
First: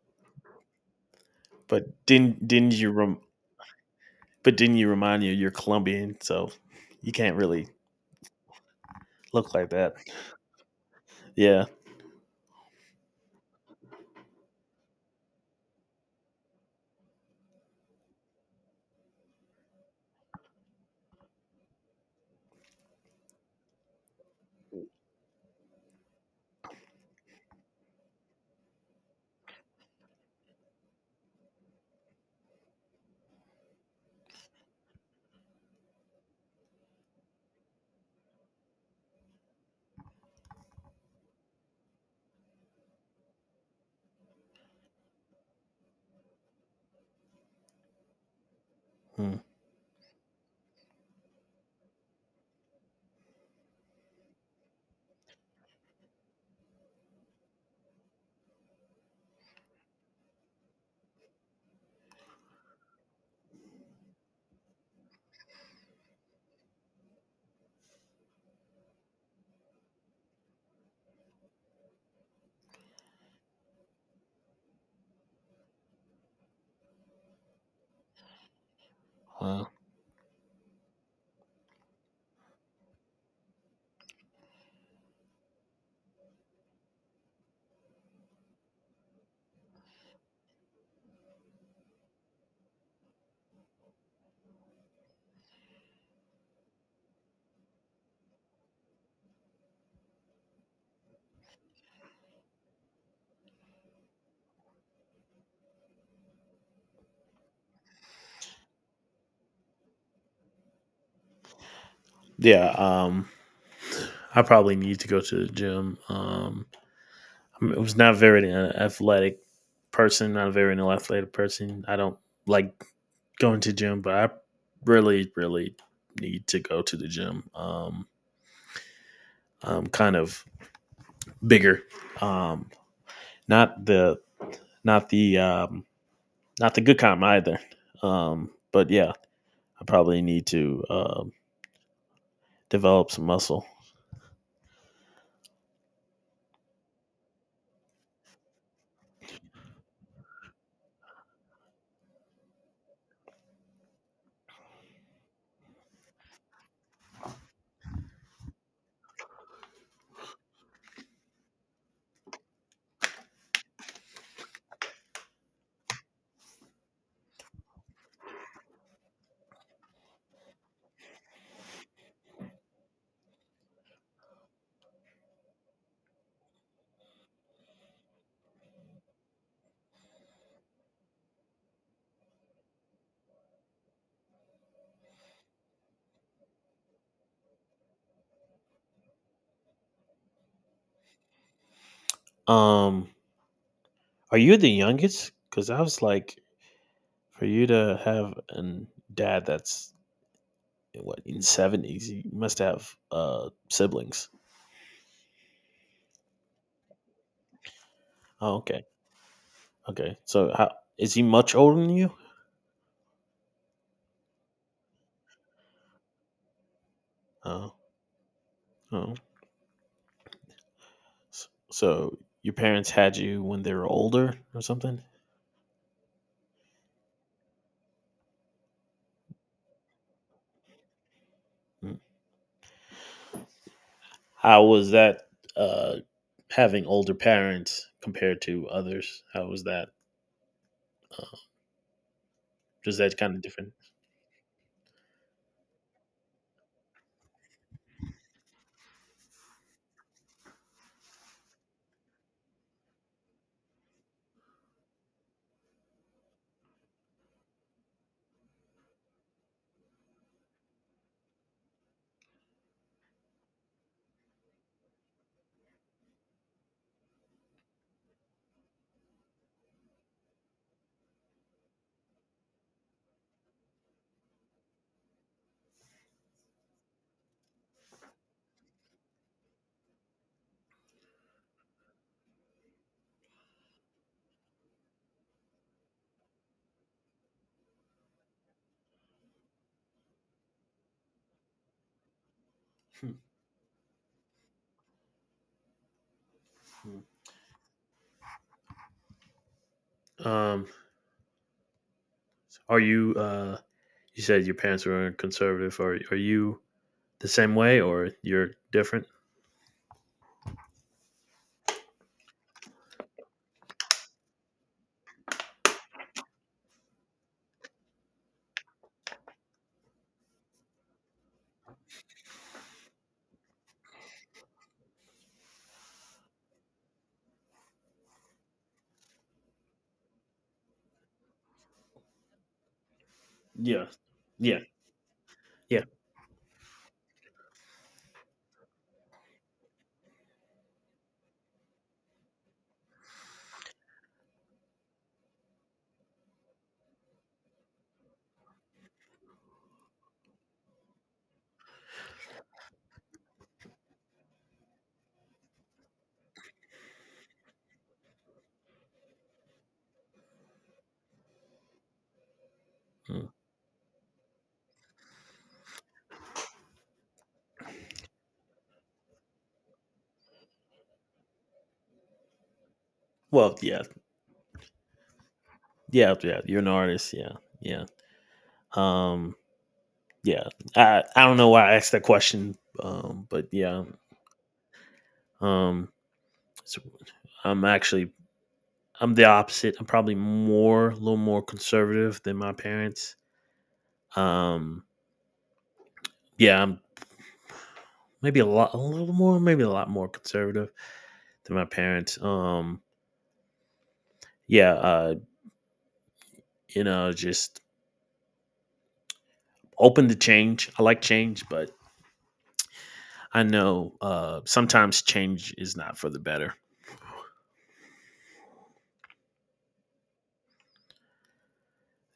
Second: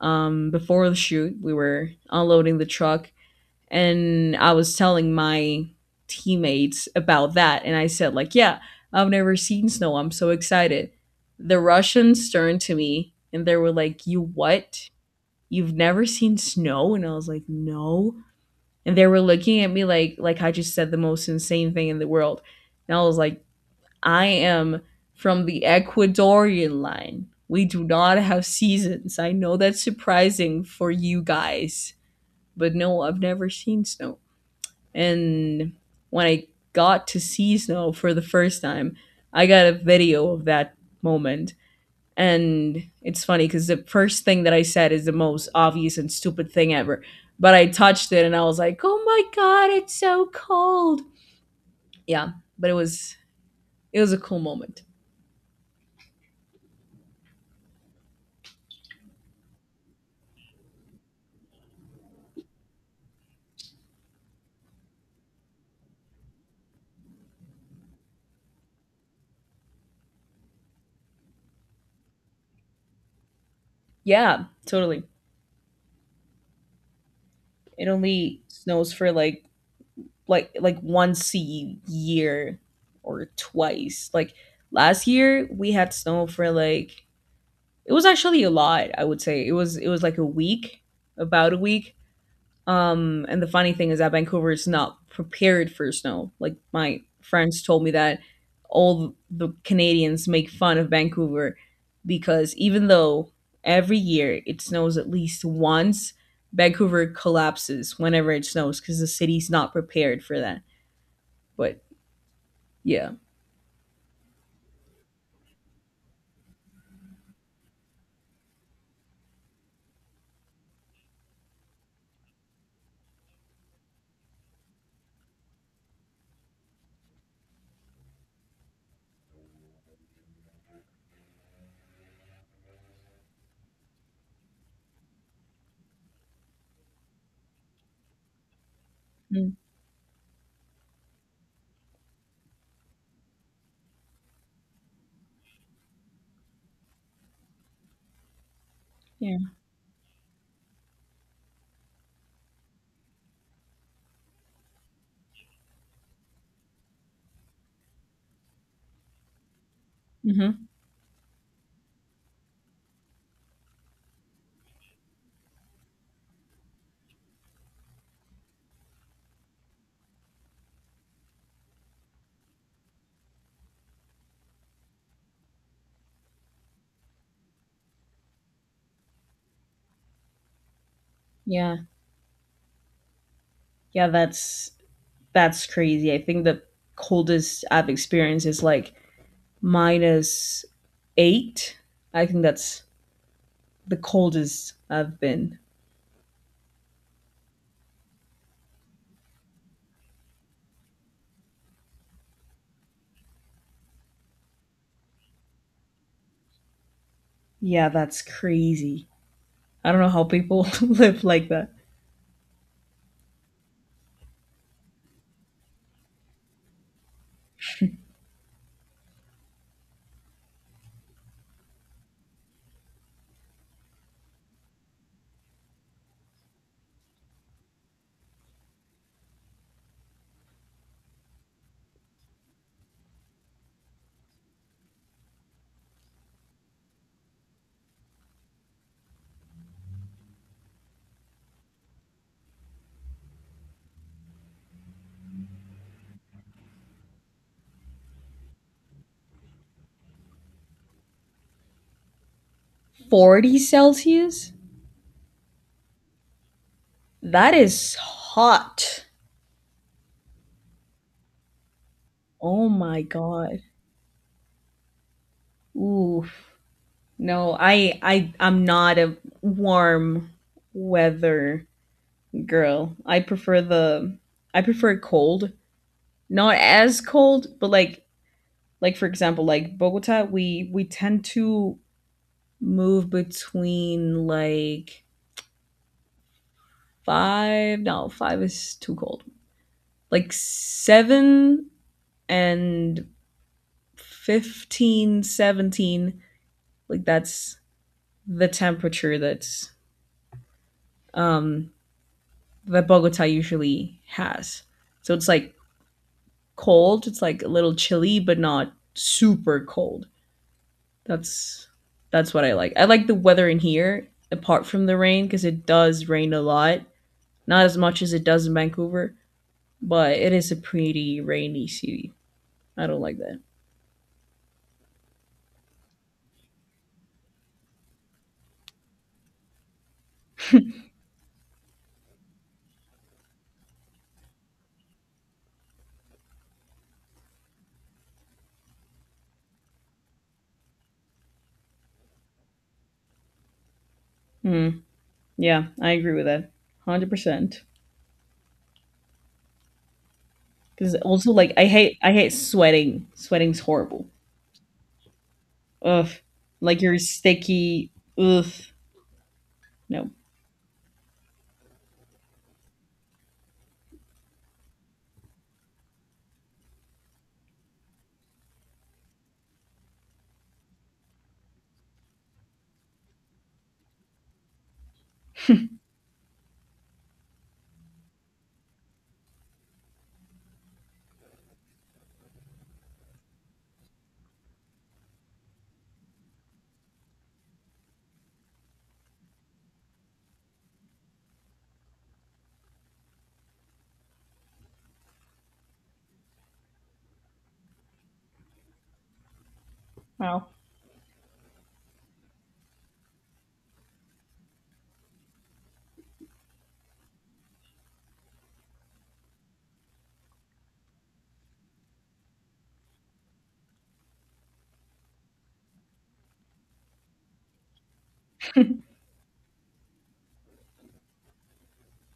[SPEAKER 2] before the shoot we were
[SPEAKER 1] But didn't
[SPEAKER 2] unloading the
[SPEAKER 1] didn't you?
[SPEAKER 2] truck
[SPEAKER 1] Rem-
[SPEAKER 2] and I
[SPEAKER 1] but
[SPEAKER 2] was
[SPEAKER 1] didn't you
[SPEAKER 2] telling
[SPEAKER 1] remind you you're
[SPEAKER 2] my
[SPEAKER 1] Colombian, so
[SPEAKER 2] teammates
[SPEAKER 1] you
[SPEAKER 2] about
[SPEAKER 1] can't
[SPEAKER 2] that,
[SPEAKER 1] really
[SPEAKER 2] and I said like, "Yeah, I've never
[SPEAKER 1] look like
[SPEAKER 2] seen
[SPEAKER 1] that.
[SPEAKER 2] snow. I'm so excited." The
[SPEAKER 1] Yeah.
[SPEAKER 2] Russians turned to me and they were like, "You what? You've never seen snow?" And I was like, "No." And they were looking at me like I just said the most insane thing in the world. And I was like, "I am from the Ecuadorian line. We do not have seasons. I know that's surprising for you guys, but no, I've never seen snow." And when I got to see snow for the first time, I got a video of that moment. And it's funny because the first thing that I said is the most obvious and stupid thing ever. But I touched it and I was like, oh my
[SPEAKER 1] Hmm.
[SPEAKER 2] God, it's so cold. Yeah, but it was a cool moment. Yeah, totally. It only snows for like
[SPEAKER 1] Wow.
[SPEAKER 2] like once a year or twice. Like last year we had snow for like it was actually a lot I would say it was like a week, about a week. And the funny thing is that Vancouver is not prepared for snow. Like my friends told me that all the Canadians make fun of Vancouver because even though every year it snows at least once, Vancouver collapses whenever it snows because the city's not prepared for that, but
[SPEAKER 1] Yeah.
[SPEAKER 2] yeah.
[SPEAKER 1] I probably need to go to the gym. I was not very an athletic person. Not a very an athletic person. I don't like going to gym, but I really, really need to go to the gym. I'm kind of bigger. Um, not the not the um, not the good kind either. But yeah,
[SPEAKER 2] Mm,
[SPEAKER 1] I probably need to develop some muscle.
[SPEAKER 2] yeah. Hmm. Yeah. Yeah, that's crazy. I think the coldest I've experienced is like -8. I think that's
[SPEAKER 1] Um,
[SPEAKER 2] the
[SPEAKER 1] are you the
[SPEAKER 2] coldest I've
[SPEAKER 1] youngest?
[SPEAKER 2] been.
[SPEAKER 1] Because I was like, for you to have a dad that's what in seventies, you must have siblings.
[SPEAKER 2] Yeah, that's
[SPEAKER 1] Oh, okay,
[SPEAKER 2] crazy. I don't know
[SPEAKER 1] okay.
[SPEAKER 2] how
[SPEAKER 1] So
[SPEAKER 2] people
[SPEAKER 1] how is he
[SPEAKER 2] live like
[SPEAKER 1] much
[SPEAKER 2] that.
[SPEAKER 1] older than you? Oh, oh. So your parents had you when they were older or something? Hmm. How was that uh, having older parents compared to others? How was that? Was that kind of different?
[SPEAKER 2] 40 Celsius? That is hot. Oh my god. Ooh. No, I'm not a warm weather girl. I prefer the I prefer cold. Not as cold, but like for example like Bogota, we tend to move between like five, no, five is too cold, like seven and fifteen, 17. Like that's the temperature
[SPEAKER 1] Hmm.
[SPEAKER 2] um
[SPEAKER 1] Are
[SPEAKER 2] that
[SPEAKER 1] you?
[SPEAKER 2] Bogota usually
[SPEAKER 1] You said your
[SPEAKER 2] has.
[SPEAKER 1] parents were
[SPEAKER 2] So it's like
[SPEAKER 1] conservative. Are you
[SPEAKER 2] cold, it's
[SPEAKER 1] the
[SPEAKER 2] like a
[SPEAKER 1] same
[SPEAKER 2] little
[SPEAKER 1] way, or
[SPEAKER 2] chilly but
[SPEAKER 1] you're
[SPEAKER 2] not
[SPEAKER 1] different?
[SPEAKER 2] super cold. That's that's what I like. I like the weather in here, apart from the rain, because it does rain a lot. Not as much as it does in Vancouver, but it is a pretty rainy city. I don't like that.
[SPEAKER 1] Yeah, yeah, yeah.
[SPEAKER 2] Mm, yeah, I agree with that, 100%. Because also, like, I hate sweating. Sweating's horrible. Ugh, like you're sticky. Ugh, no.
[SPEAKER 1] Mm. Well, yeah, yeah, yeah. You're an artist. Yeah, yeah. Um, yeah. I don't know why I asked that question. But yeah. Um, so I'm actually I'm the opposite. I'm probably more, a little more conservative than my parents. Um, yeah, I'm maybe a lot, a little more, maybe a lot more
[SPEAKER 2] Wow.
[SPEAKER 1] conservative than my parents. Yeah, you know, just open to change. I like change, but I know sometimes change is not for the better.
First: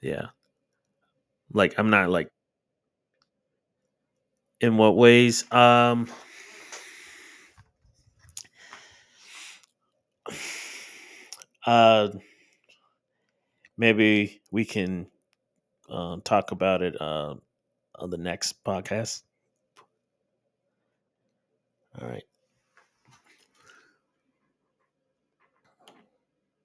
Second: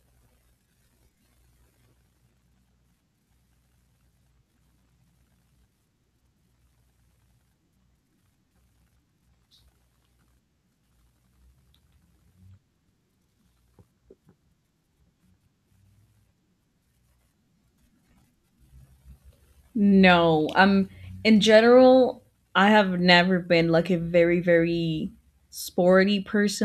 [SPEAKER 1] Yeah, like I'm not like in what ways. Uh, maybe we can talk about it on the next podcast.
[SPEAKER 2] No, in
[SPEAKER 1] All
[SPEAKER 2] general,
[SPEAKER 1] right.
[SPEAKER 2] I have never been like a very, very sporty person.